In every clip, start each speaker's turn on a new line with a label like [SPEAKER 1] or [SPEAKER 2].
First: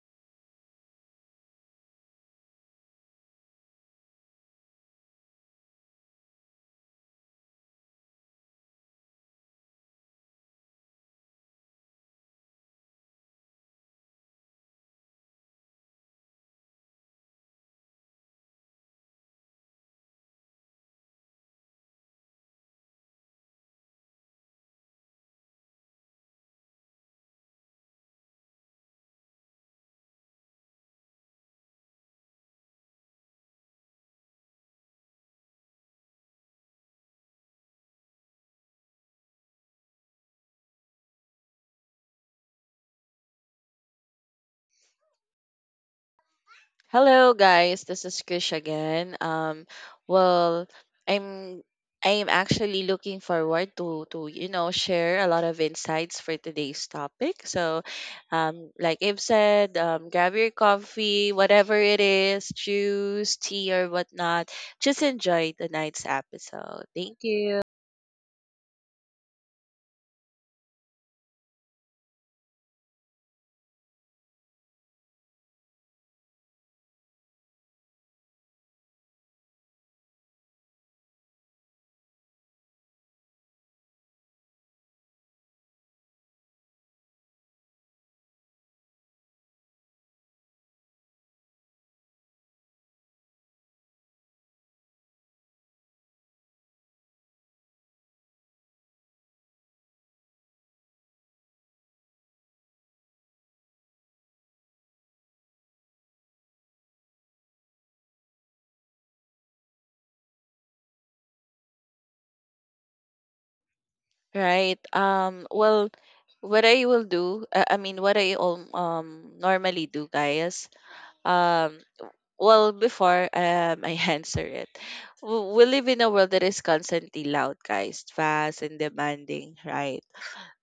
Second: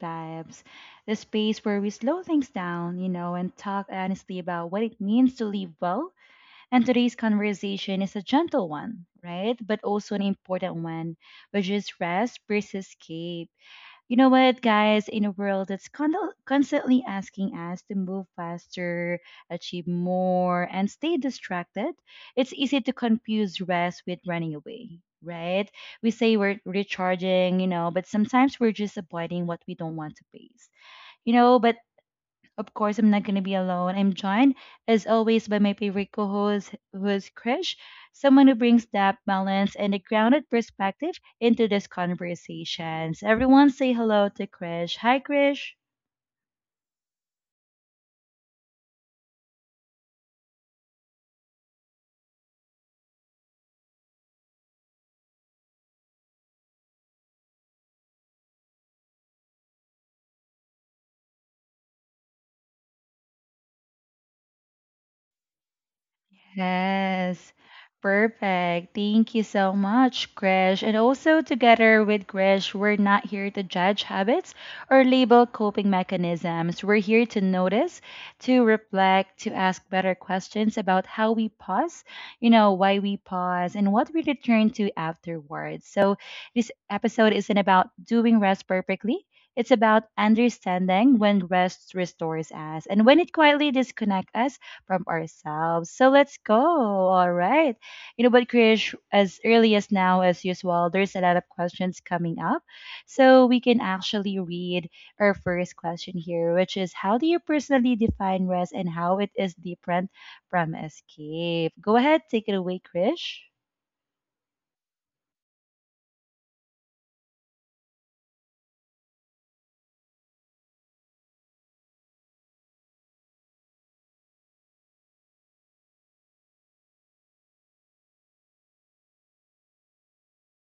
[SPEAKER 1] Vibes, the space where we slow things down, and talk honestly about what it means to live well. And today's conversation is a gentle one, right? But also an important one, which is rest versus escape. You know what, guys? In a world that's constantly asking us to move faster, achieve more, and stay distracted, it's easy to confuse rest with running away, right? We say we're recharging, but sometimes we're just avoiding what we don't want to face. But of course, I'm not going to be alone. I'm joined, as always, by my favorite co host, who is Krish, someone who brings depth, balance, and a grounded perspective into these conversations. Everyone say hello to Krish. Hi, Krish.
[SPEAKER 2] Hello guys, this is Krish again. Well, I'm I'm actually looking forward to to share a lot of insights for today's topic. So, like I've said, grab your coffee, whatever it is, juice, tea or whatnot. Just enjoy tonight's episode. Thank
[SPEAKER 1] Yes.
[SPEAKER 2] you.
[SPEAKER 1] Perfect. Thank you so much, Krish. And also, together with Krish, we're not here to judge habits or label coping mechanisms. We're here to notice, to reflect, to ask better questions about how we pause, why we pause, and what we return to afterwards. So, this episode isn't about doing rest perfectly. It's about understanding when rest restores us and when it quietly disconnects us from ourselves. So let's go. All right. But Krish, as early as now as usual, there's a lot of questions coming up. So we can actually read our first question here, which is: how do you personally define rest and how it is different from escape? Go ahead, take it away, Krish.
[SPEAKER 2] Right. What I will do, I mean what I normally do, guys. Um before I answer it, we live in a world that is constantly loud, guys, fast and demanding, right?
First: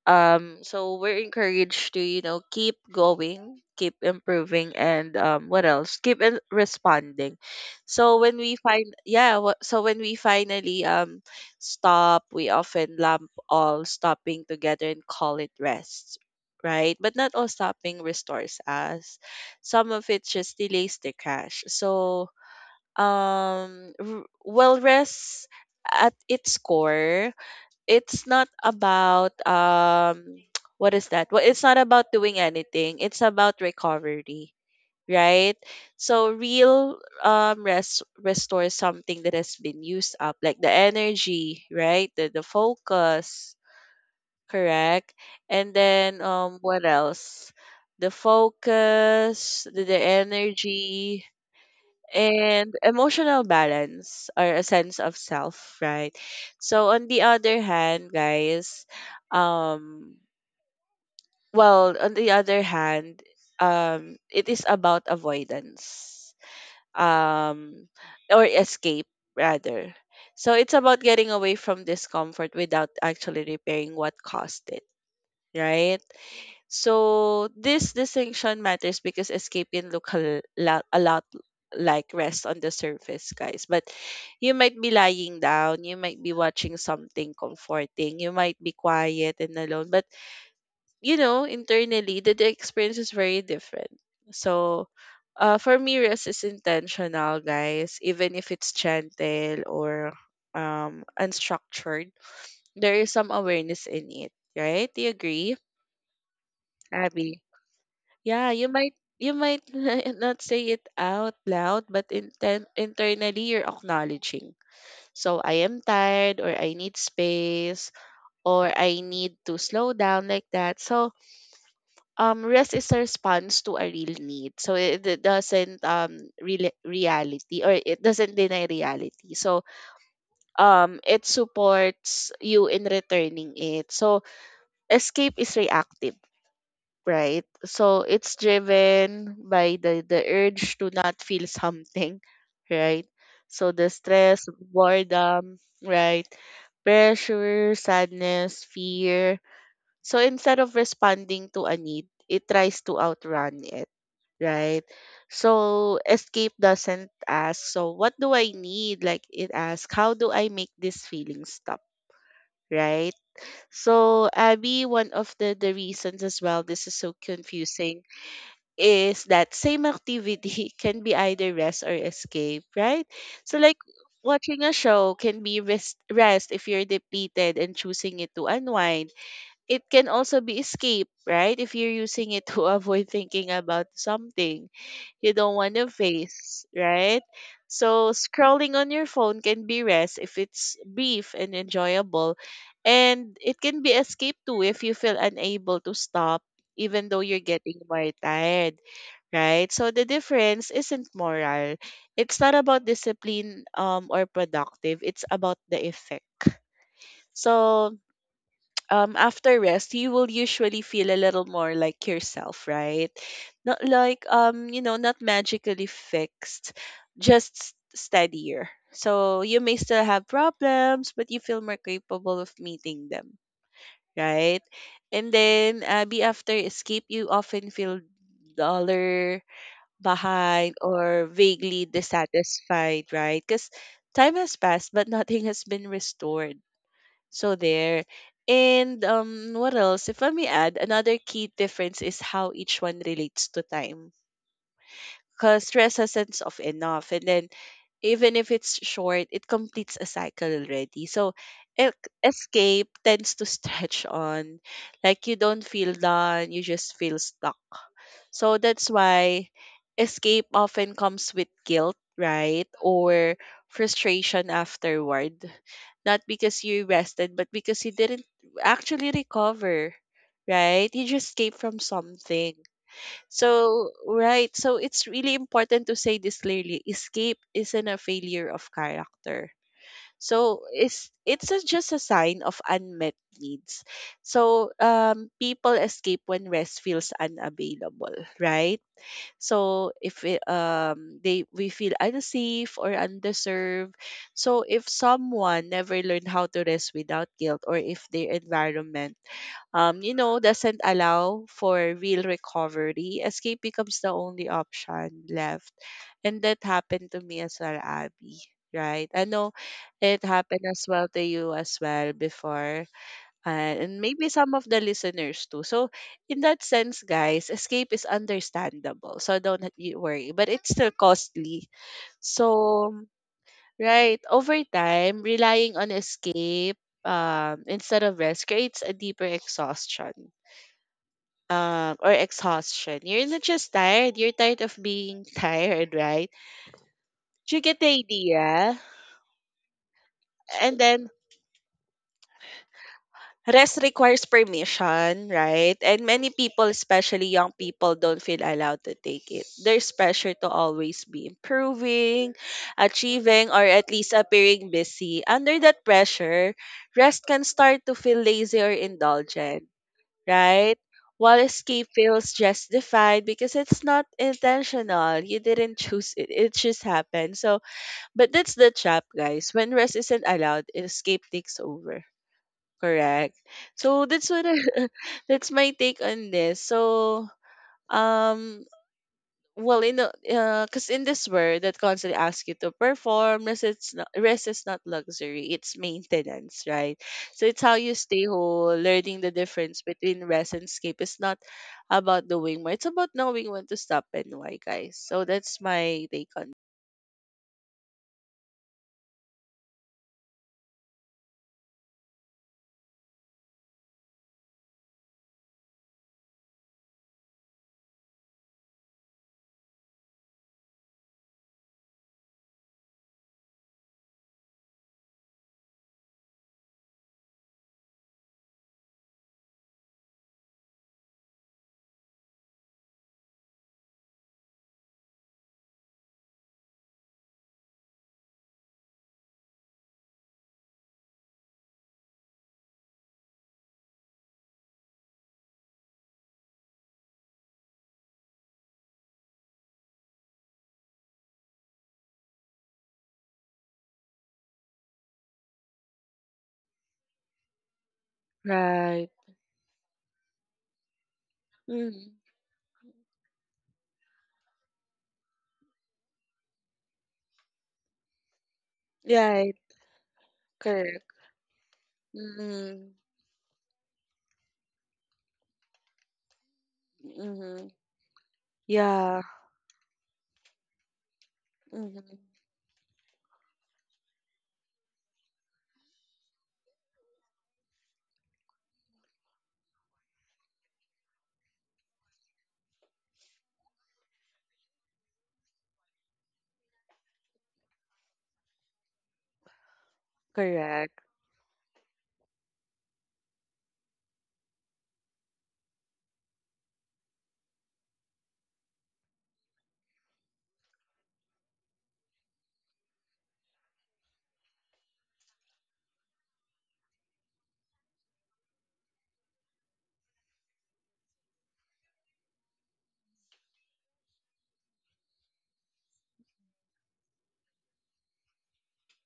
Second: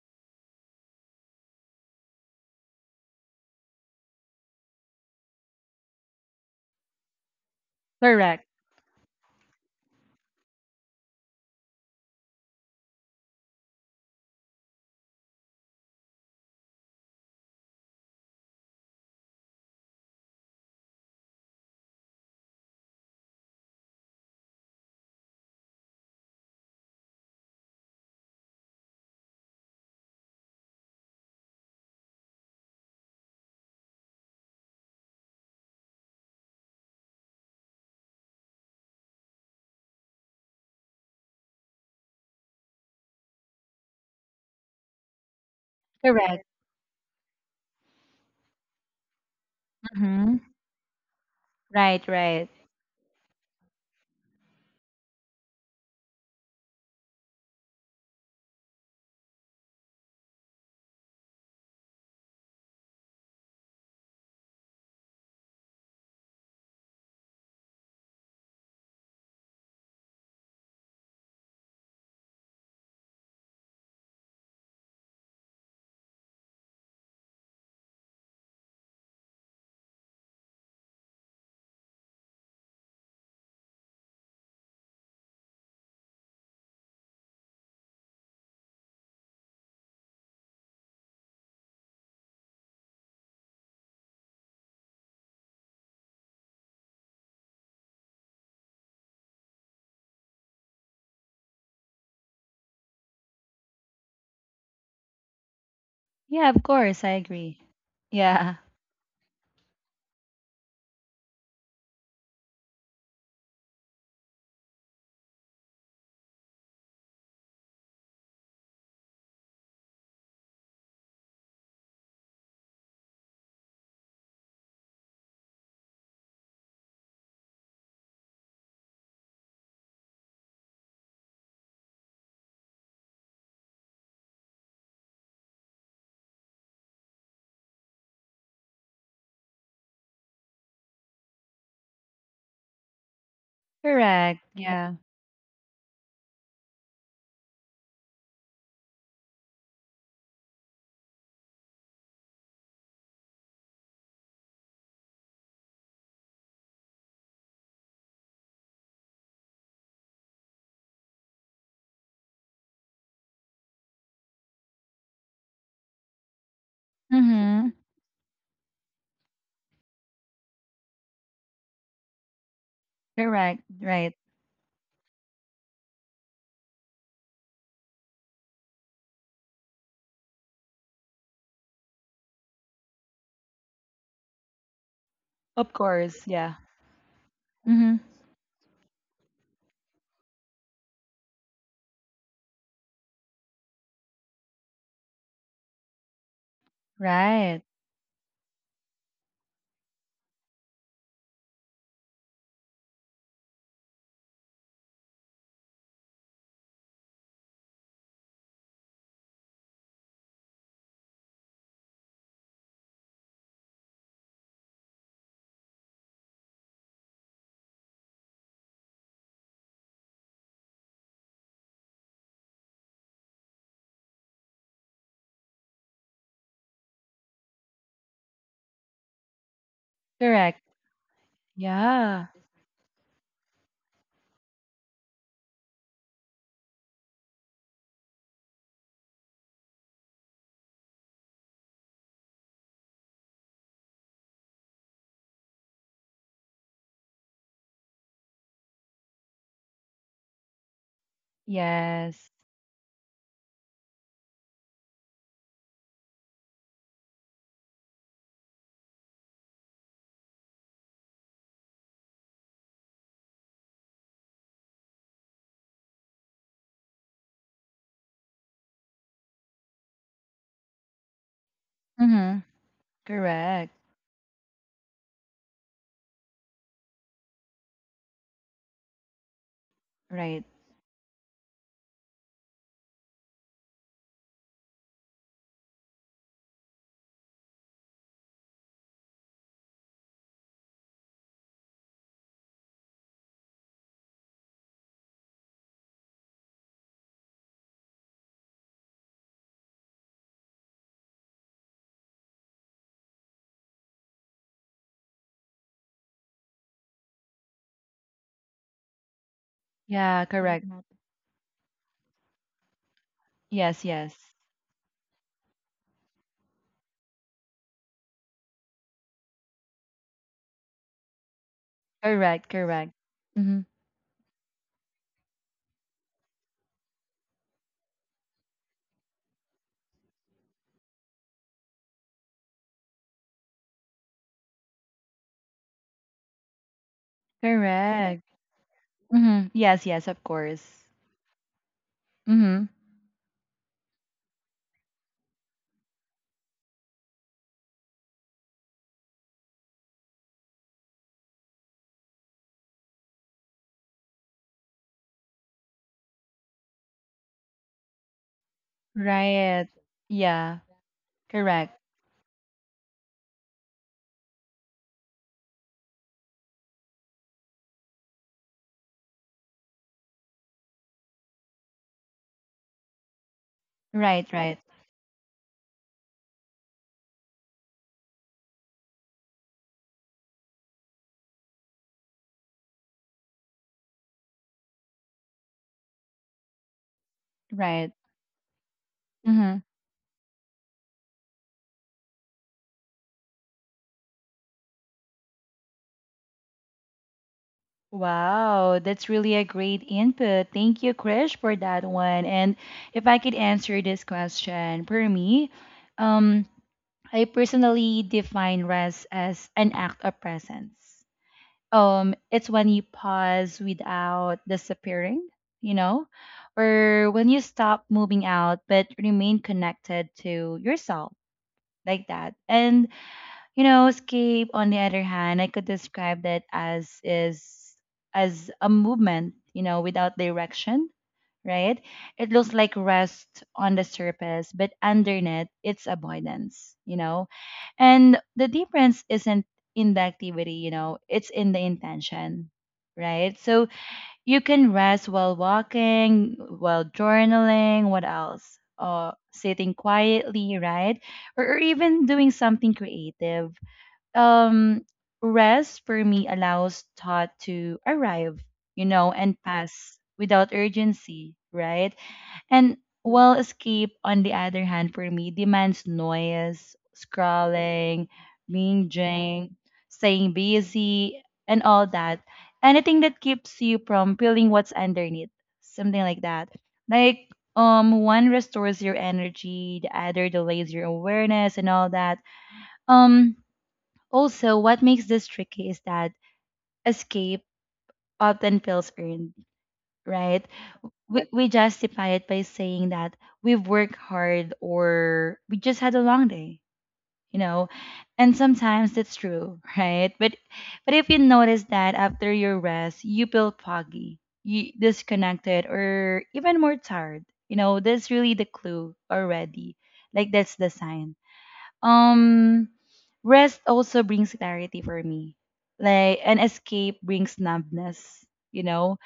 [SPEAKER 2] So we're encouraged to, you know, keep going, keep improving, and what else responding. So when
[SPEAKER 1] Correct.
[SPEAKER 2] we when we finally stop, we often lump all stopping together and call it rest, right? But not all stopping restores us. Some of it just delays the crash. So well, rest at its core, it's not about, what is that? Well, it's not about doing anything. It's about recovery, right? So real rest restores something that has been used up, like the energy, right? The focus, correct? And then
[SPEAKER 1] Correct.
[SPEAKER 2] what else? The focus, the
[SPEAKER 1] Mm-hmm.
[SPEAKER 2] energy,
[SPEAKER 1] Right, right.
[SPEAKER 2] and emotional balance or a sense of self, right? So on the other hand, guys, um on the other hand, it is about avoidance. Um or escape rather. So it's about getting away from discomfort without actually repairing what caused it, right? So this distinction matters because escape can look a lot like rest on the surface, guys. But you might be lying down, you might be watching something comforting, you might be quiet and alone. But you know, internally, the experience is very different. So for me, rest is intentional, guys. Even if it's gentle or unstructured, there is some awareness in it, right? Do you agree,
[SPEAKER 1] Yeah, of course, I
[SPEAKER 2] Abby?
[SPEAKER 1] agree.
[SPEAKER 2] Yeah,
[SPEAKER 1] Yeah.
[SPEAKER 2] you might not say it out loud, but internally you're acknowledging. So I am tired, or I need space, or I need to slow down, like that. So rest is a response to a real need. So it doesn't real reality, or it doesn't deny reality. So it supports you in returning it. So escape is reactive, right? So it's driven by the urge to not feel something, right? So the
[SPEAKER 1] Correct.
[SPEAKER 2] stress,
[SPEAKER 1] Yeah.
[SPEAKER 2] boredom, right? Pressure, sadness, fear. So instead of responding to a need, it tries to outrun it, right? So escape doesn't ask, so what do I need? Like it asks, how do I make this feeling stop? Right. So Abby, one of the reasons as well this is so
[SPEAKER 1] Mm-hmm.
[SPEAKER 2] confusing is that same activity can be either rest or escape, right? So
[SPEAKER 1] Correct.
[SPEAKER 2] like
[SPEAKER 1] Right.
[SPEAKER 2] watching a show can be rest if you're depleted and choosing it to unwind. It can also be escape, right? If you're using it to avoid thinking about something you don't
[SPEAKER 1] Of
[SPEAKER 2] want to
[SPEAKER 1] course. Yeah.
[SPEAKER 2] face, right? So scrolling on your phone can be rest if it's brief and enjoyable. And it can be escape too if you feel unable to stop even though you're
[SPEAKER 1] Right.
[SPEAKER 2] getting more tired, right? So the difference isn't moral. It's not about discipline, or productive. It's about the effect. So after rest, you will usually feel a little more like yourself, right? Not like, not magically fixed, just steadier. So you may still have problems, but you feel more capable of meeting them, right? And then after escape, you often feel duller
[SPEAKER 1] Correct.
[SPEAKER 2] behind or vaguely
[SPEAKER 1] Yeah.
[SPEAKER 2] dissatisfied, right? Because time has passed, but nothing has been restored. So there. And what else? If I may add, another key difference is how each one relates to time. Because stress has sense of enough, and then even if it's short, it completes a cycle already. So, e-
[SPEAKER 1] Yes.
[SPEAKER 2] escape tends to stretch on, like you don't feel done, you just feel stuck. So that's why escape often comes with guilt, right? Or frustration afterward. Not because you rested, but because you didn't actually recover, right? You just escaped from
[SPEAKER 1] Mm-hmm.
[SPEAKER 2] something.
[SPEAKER 1] Correct.
[SPEAKER 2] So, right. So it's really important to say this clearly. Escape isn't a failure of character.
[SPEAKER 1] Right.
[SPEAKER 2] So just a sign of unmet needs. So people escape when rest feels unavailable, right? So if it, they we feel unsafe or undeserved. So if someone never learned how to rest without guilt, or if their environment doesn't allow for real recovery, escape becomes the only option left. And that happened to me as well, Abby. Right. I know it
[SPEAKER 1] Yeah,
[SPEAKER 2] happened
[SPEAKER 1] correct. Mhm.
[SPEAKER 2] as well to you as well before, uh,
[SPEAKER 1] Yes,
[SPEAKER 2] and maybe
[SPEAKER 1] yes.
[SPEAKER 2] some of the listeners too. So, in that sense, guys, escape is understandable. So, don't you worry, but it's still costly.
[SPEAKER 1] Correct, correct.
[SPEAKER 2] So,
[SPEAKER 1] Mm-hmm.
[SPEAKER 2] right, over time, relying on escape, instead of rest creates a deeper exhaustion. Or exhaustion. You're not just tired, you're tired of being tired, right? You get the
[SPEAKER 1] Correct.
[SPEAKER 2] idea.
[SPEAKER 1] Mm-hmm. Yes, yes, of
[SPEAKER 2] And
[SPEAKER 1] course.
[SPEAKER 2] then
[SPEAKER 1] Mm-hmm.
[SPEAKER 2] rest requires permission, right? And many people, especially young people, don't feel allowed to take it. There's pressure to always be improving, achieving, or at least appearing busy. Under that pressure, rest can start to feel lazy or indulgent,
[SPEAKER 1] Right. Yeah,
[SPEAKER 2] right? While
[SPEAKER 1] correct.
[SPEAKER 2] escape feels justified because it's not intentional. You didn't choose it. It just happened. So, but that's the trap, guys. When rest isn't allowed, escape takes over. Correct. So that's
[SPEAKER 1] Right, right,
[SPEAKER 2] that's my take on this. So um well, in the, cause in this world that constantly asks you to perform, rest is not luxury, it's maintenance, right? So it's how
[SPEAKER 1] right.
[SPEAKER 2] you stay whole, learning the
[SPEAKER 1] Mm-hmm.
[SPEAKER 2] difference between rest and escape. It's not about doing more, it's about knowing when to stop and why, guys. So that's my take on.
[SPEAKER 1] Wow, that's really a great input. Thank you, Krish, for that one. And if I could answer this question, for me, um, I personally define rest as an act of presence. It's when you pause without disappearing, you know, or when you stop moving out but remain connected to yourself like that. And escape, on the other hand, I could describe that as is as a movement, without direction, right? It looks like rest on the surface, but underneath it's avoidance. And the difference isn't in the activity, it's in the intention, right? So you can rest while walking, while journaling, what else?
[SPEAKER 2] Right.
[SPEAKER 1] Sitting quietly, right? Or even
[SPEAKER 2] Mm-hmm.
[SPEAKER 1] doing something creative. Um, rest for me allows thought to arrive and
[SPEAKER 2] Yeah,
[SPEAKER 1] pass without
[SPEAKER 2] correct.
[SPEAKER 1] urgency, right? And
[SPEAKER 2] Mm-hmm.
[SPEAKER 1] while escape, on the other hand, for me demands noise,
[SPEAKER 2] Mm-hmm.
[SPEAKER 1] scrolling,
[SPEAKER 2] Yeah.
[SPEAKER 1] binging, staying busy, and all that, anything that keeps you from feeling what's underneath, something like that. Like, one restores your energy, the other delays your awareness, and all that. um Also, what makes this tricky is that escape often feels earned, right?
[SPEAKER 2] Correct,
[SPEAKER 1] We justify it by saying that we've worked hard or we just had a long day, you know? And sometimes that's true, right? But if you notice that after your rest, you feel foggy, you disconnected or even more tired, that's really the clue already. Like, that's the sign. um, Rest also brings clarity for me. Like an escape brings numbness, you know?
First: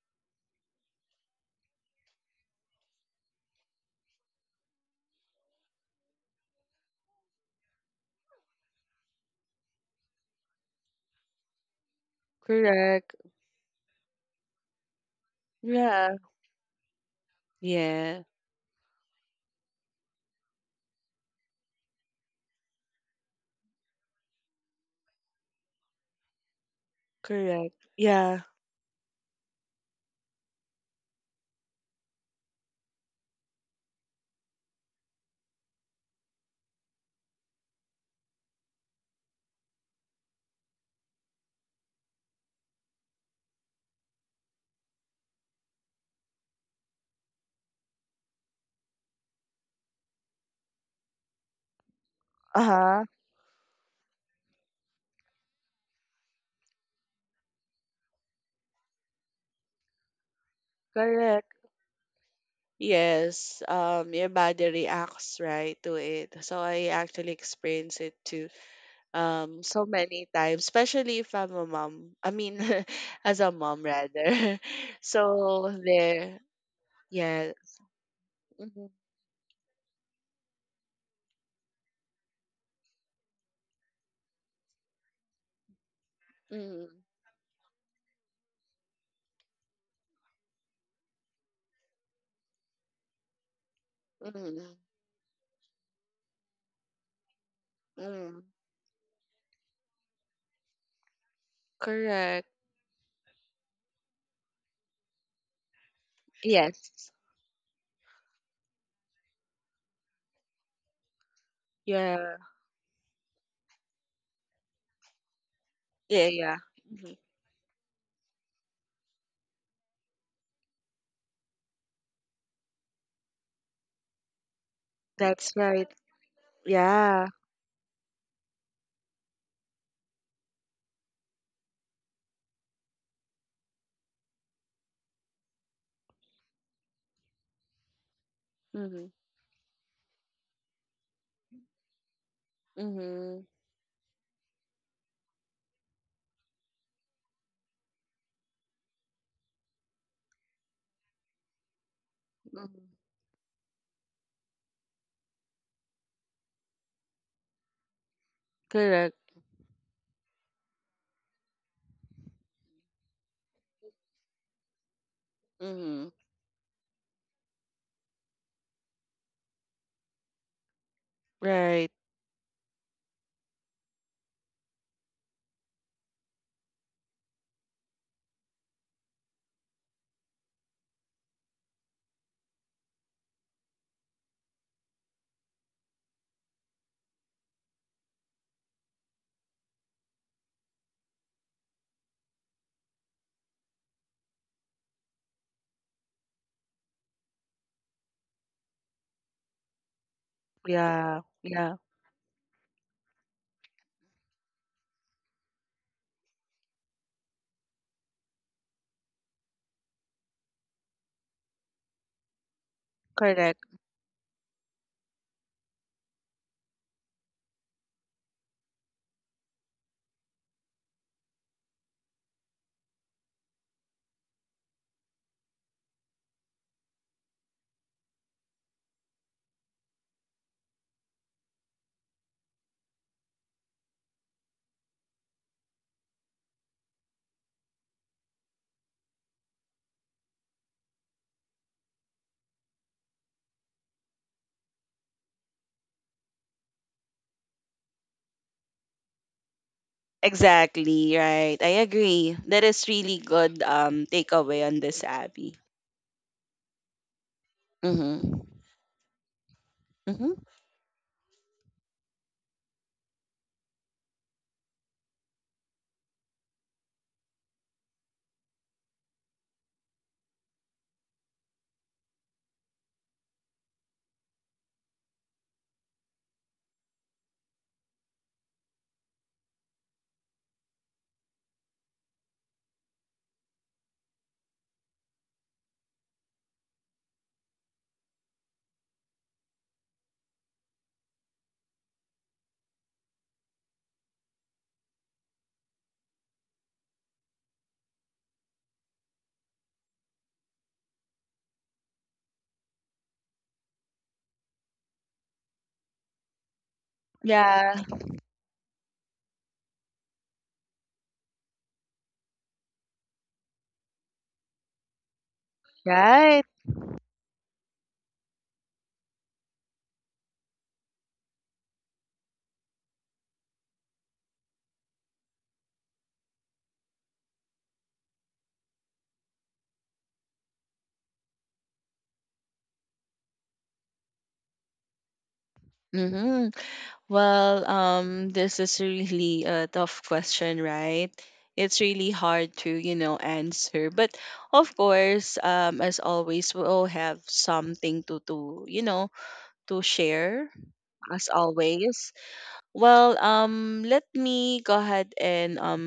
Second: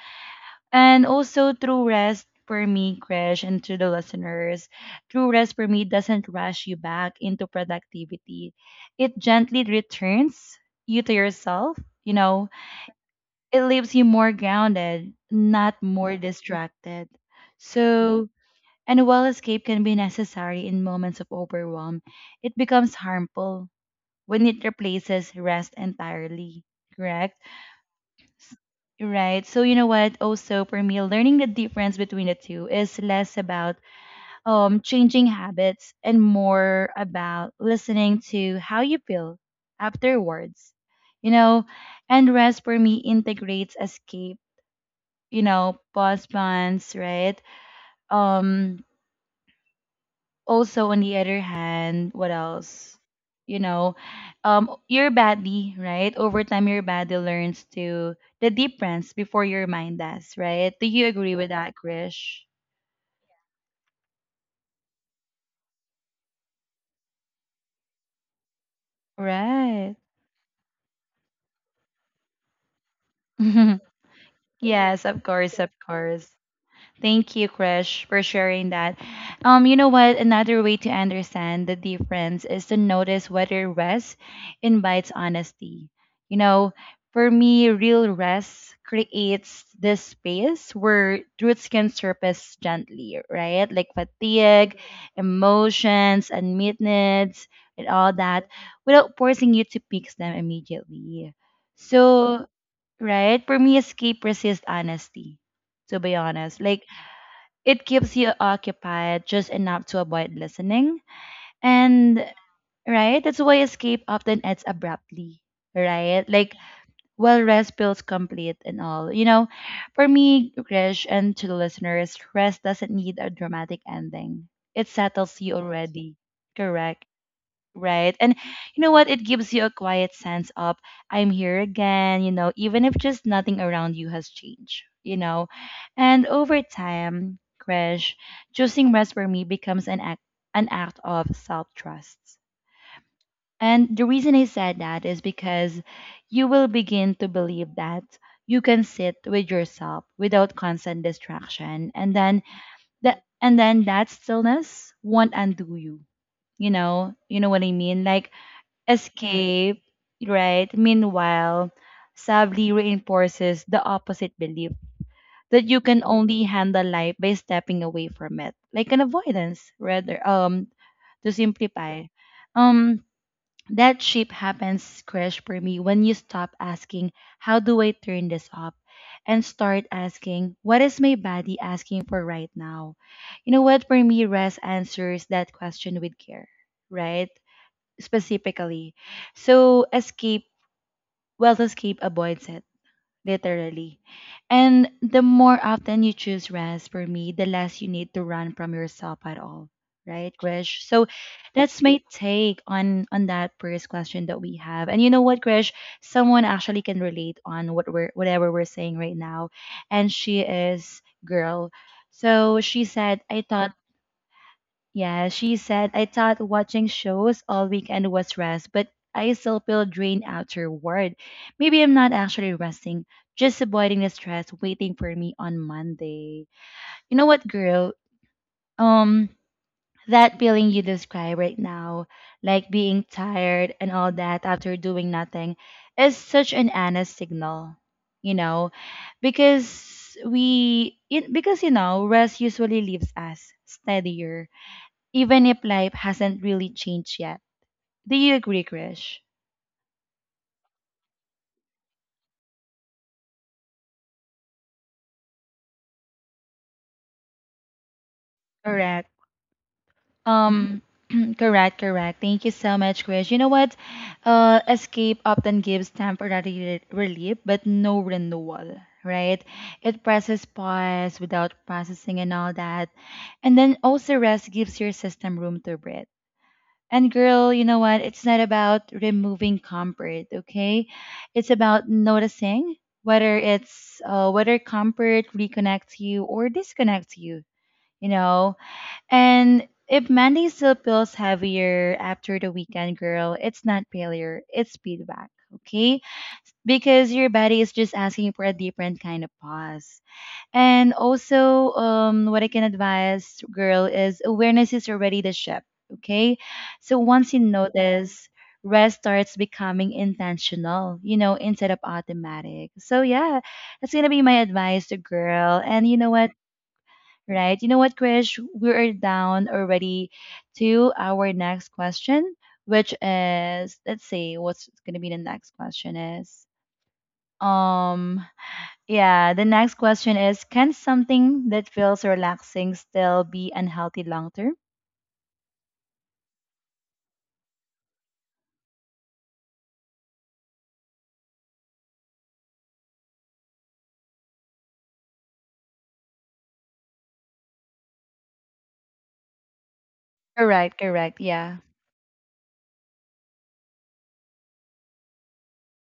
[SPEAKER 1] And also through rest for me, Krish, and to the listeners, true rest for me doesn't rush you back into productivity. It gently returns you to yourself, you know.
[SPEAKER 2] correct.
[SPEAKER 1] It leaves you more grounded, not more
[SPEAKER 2] Yeah,
[SPEAKER 1] distracted.
[SPEAKER 2] yeah,
[SPEAKER 1] So and while escape can be necessary in moments of overwhelm, it becomes harmful when it replaces rest entirely, correct?
[SPEAKER 2] correct. Yeah,
[SPEAKER 1] S- Right. So you know what? Also, for me, learning the difference between the two is less about changing habits and more about listening to how you feel afterwards. You know, and rest for me integrates escape, pause bonds, right? Um Also, on the other hand, what else?
[SPEAKER 2] uh-huh,
[SPEAKER 1] you know your body, right, over time, your body learns to the difference before your mind does, right? Do you agree with
[SPEAKER 2] correct.
[SPEAKER 1] that, Krish?
[SPEAKER 2] Yes, your body reacts right to it. So I actually experience it too, so
[SPEAKER 1] Right.
[SPEAKER 2] many times, especially if I'm a mom. I mean, as a mom rather.
[SPEAKER 1] Yes, of course, of
[SPEAKER 2] So
[SPEAKER 1] course.
[SPEAKER 2] there,
[SPEAKER 1] Thank you,
[SPEAKER 2] yeah.
[SPEAKER 1] Krish, for sharing
[SPEAKER 2] Mm-hmm,
[SPEAKER 1] that. You know what? Another way to understand the difference is to notice whether rest invites honesty. You know,
[SPEAKER 2] mm-hmm,
[SPEAKER 1] for me, real rest creates this space where truths can surface gently, right? Like
[SPEAKER 2] mm-hmm,
[SPEAKER 1] fatigue, emotions, unmet needs, and all
[SPEAKER 2] mm-hmm.
[SPEAKER 1] that, without forcing you to fix them immediately. So,
[SPEAKER 2] Correct.
[SPEAKER 1] right? For me, escape resists honesty, to be honest. Like,
[SPEAKER 2] Yes.
[SPEAKER 1] it keeps you occupied just enough to avoid listening. And
[SPEAKER 2] Yeah.
[SPEAKER 1] right, that's why escape often ends abruptly, right?
[SPEAKER 2] Yeah.
[SPEAKER 1] Like,
[SPEAKER 2] Yeah. Hmm.
[SPEAKER 1] while rest feels complete and all. For me, Krish, and to the listeners, rest doesn't need a dramatic ending. It settles
[SPEAKER 2] That's
[SPEAKER 1] you
[SPEAKER 2] right.
[SPEAKER 1] already. Correct.
[SPEAKER 2] Yeah.
[SPEAKER 1] Right. And you know what? It gives you a quiet sense of, I'm here again, even if just nothing around you has changed. And over time, Krish, choosing
[SPEAKER 2] Mhm.
[SPEAKER 1] rest for me becomes an act of self trust.
[SPEAKER 2] Mhm.
[SPEAKER 1] And the reason I said that is because you will begin to believe that you can sit with yourself without constant distraction. And then
[SPEAKER 2] Mhm.
[SPEAKER 1] that stillness won't undo you. You know, what I mean? Like,
[SPEAKER 2] Correct.
[SPEAKER 1] escape, right? Meanwhile, sadly reinforces the opposite belief that you can
[SPEAKER 2] Mhm.
[SPEAKER 1] only handle life by stepping away from it, like an avoidance, rather. To
[SPEAKER 2] Right.
[SPEAKER 1] simplify, um, that shift happens, crash for me, when you stop asking, "How do I turn this up?" and start asking, "What is my body asking for right now?" You know what? For me, rest answers that question with care, right? Specifically. So escape, well, escape avoids it literally. And the more often you choose rest for me, the less you need to run from yourself at all. Right, Krish? So
[SPEAKER 2] Yeah. Yeah.
[SPEAKER 1] that's my take on that first question that we have. And you know what, Krish? Someone actually can relate on whatever we're saying right now. And she is girl. So she said,
[SPEAKER 2] Correct.
[SPEAKER 1] I thought watching shows all weekend was rest, but I still feel drained afterward. Maybe I'm not actually resting, just avoiding the stress waiting for me on Monday. You know what, girl? Um, that feeling you describe right now, like being tired and all that after doing nothing, is such an honest signal, you know, because rest usually leaves us steadier even if life hasn't really changed yet. Do you agree, Krish?
[SPEAKER 2] Exactly, right. I agree. That is really good takeaway on this, Abby. Mhm.
[SPEAKER 1] Correct.
[SPEAKER 2] Mhm.
[SPEAKER 1] Um, correct, correct. Thank you so much, Krish. You know what? Escape often gives temporary relief, but no renewal, right? It presses pause without processing and all that. And then also rest gives your system room to breathe. And girl, you know what? It's not about removing comfort, okay? It's about noticing whether comfort reconnects you or disconnects you, you know? And if Monday still feels heavier after the weekend, girl, it's not failure, it's feedback, okay? Because your body is just asking for a different kind of pause. And also, what I can advise, girl, is awareness is already the ship. Okay. So once you
[SPEAKER 2] Yeah.
[SPEAKER 1] notice, rest starts becoming intentional, instead of automatic. So, yeah, that's going to be my advice to girl. And you know what?
[SPEAKER 2] Right.
[SPEAKER 1] Right. You know what, Krish? We're down already to our next question, which is, let's see, what's going to be the next question is. Um, yeah, the next question is: Can something that feels relaxing still be unhealthy long term?
[SPEAKER 2] Mhm. Well, this is really a tough question, right? It's really hard to, you know, answer. But of course, as always, we all have something to to share
[SPEAKER 1] Correct, correct.
[SPEAKER 2] as
[SPEAKER 1] Yeah.
[SPEAKER 2] always. Well, let me go ahead and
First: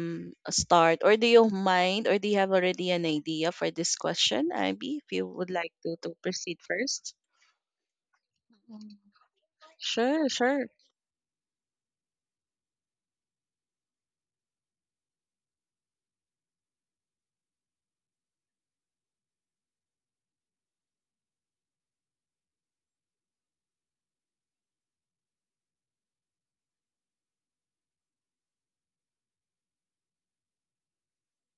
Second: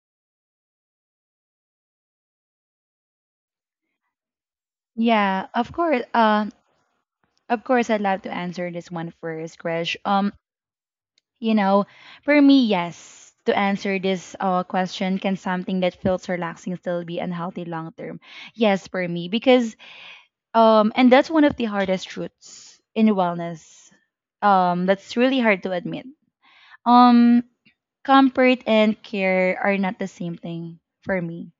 [SPEAKER 2] start. Or do you mind, or do you have already an idea for this question, Abby? If you
[SPEAKER 1] Yeah,
[SPEAKER 2] would
[SPEAKER 1] of
[SPEAKER 2] like to
[SPEAKER 1] course.
[SPEAKER 2] proceed first.
[SPEAKER 1] Of course, I'd love to answer this
[SPEAKER 2] Mm.
[SPEAKER 1] one first, Krish.
[SPEAKER 2] Sure, sure.
[SPEAKER 1] You know, for me, yes. To answer this question, can something that feels relaxing still be unhealthy long term? Yes, for me, because and that's one of the hardest truths in wellness. That's really hard to admit. Um, comfort and care are not the same thing for me.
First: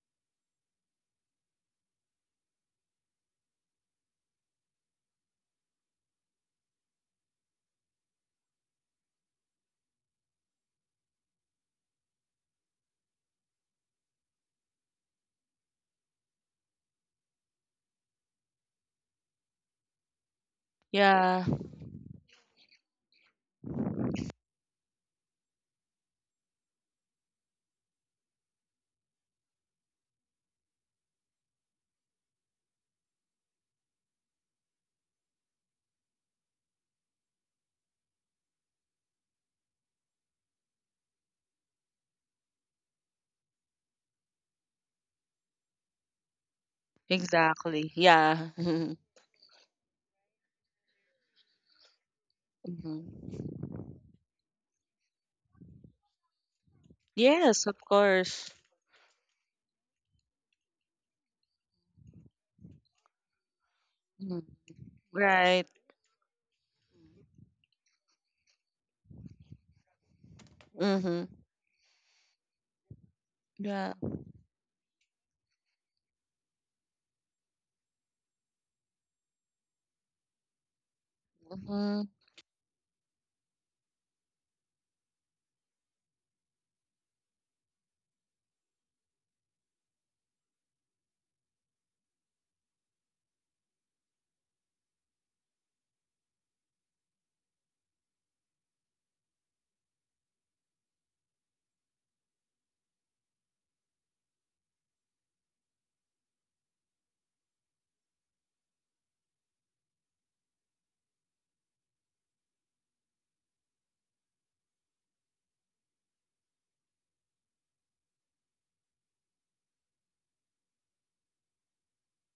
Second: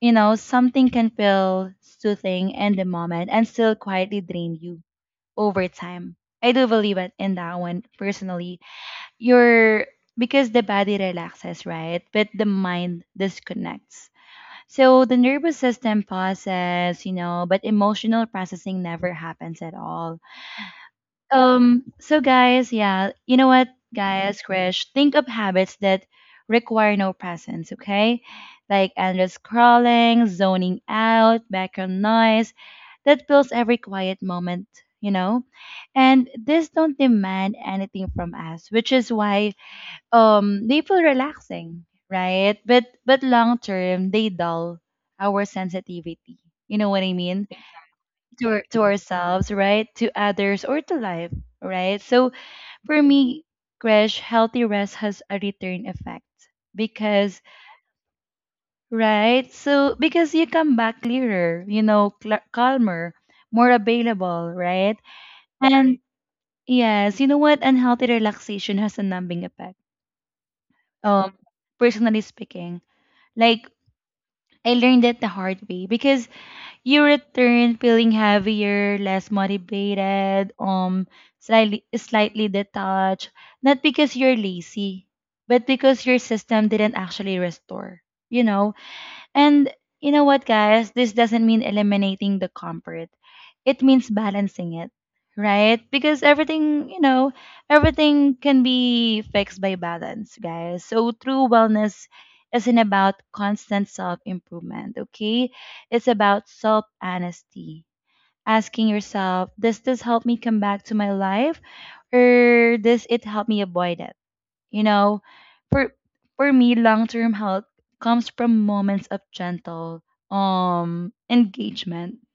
[SPEAKER 1] Something can feel soothing in the moment and still quietly drain you over time. I do believe it in that one personally. You're Because the body relaxes, right? But the mind disconnects. So the nervous system pauses, but emotional processing never happens at all.
[SPEAKER 2] Yeah,
[SPEAKER 1] So guys, yeah, you know what, guys, Krish, think of habits that require no presence, okay? Like endless scrolling, zoning out, background noise that fills every quiet moment, you know? And this don't demand anything from us, which is why they feel relaxing, right? But long term they dull our sensitivity. You know what I mean?
[SPEAKER 2] exactly.
[SPEAKER 1] to,
[SPEAKER 2] Yeah.
[SPEAKER 1] our- to
[SPEAKER 2] Mhm.
[SPEAKER 1] ourselves, right? To others or to life, right? So for
[SPEAKER 2] Mhm.
[SPEAKER 1] me, Gresh, healthy rest has a return effect because,
[SPEAKER 2] Yes, of course.
[SPEAKER 1] right? So because you come back clearer, you know, calmer, more
[SPEAKER 2] Mhm.
[SPEAKER 1] available, right?
[SPEAKER 2] Right.
[SPEAKER 1] And yes, you know what? Unhealthy relaxation has a numbing effect.
[SPEAKER 2] Mm-hmm.
[SPEAKER 1] Um, Personally speaking, like
[SPEAKER 2] Yeah.
[SPEAKER 1] I learned it the hard way because you return feeling heavier, less motivated, slightly
[SPEAKER 2] Mm-hmm.
[SPEAKER 1] slightly detached, not because you're lazy, but because your system didn't actually restore. You know, and you know what, guys? This doesn't mean eliminating the comfort. It means balancing it, right? Because everything, you know, everything can be fixed by balance, guys. So true wellness isn't about constant self improvement, okay? It's about self honesty. Asking yourself, does this help me come back to my life or does it help me avoid it? You know, for for me, long-term health comes from moments of gentle engagement.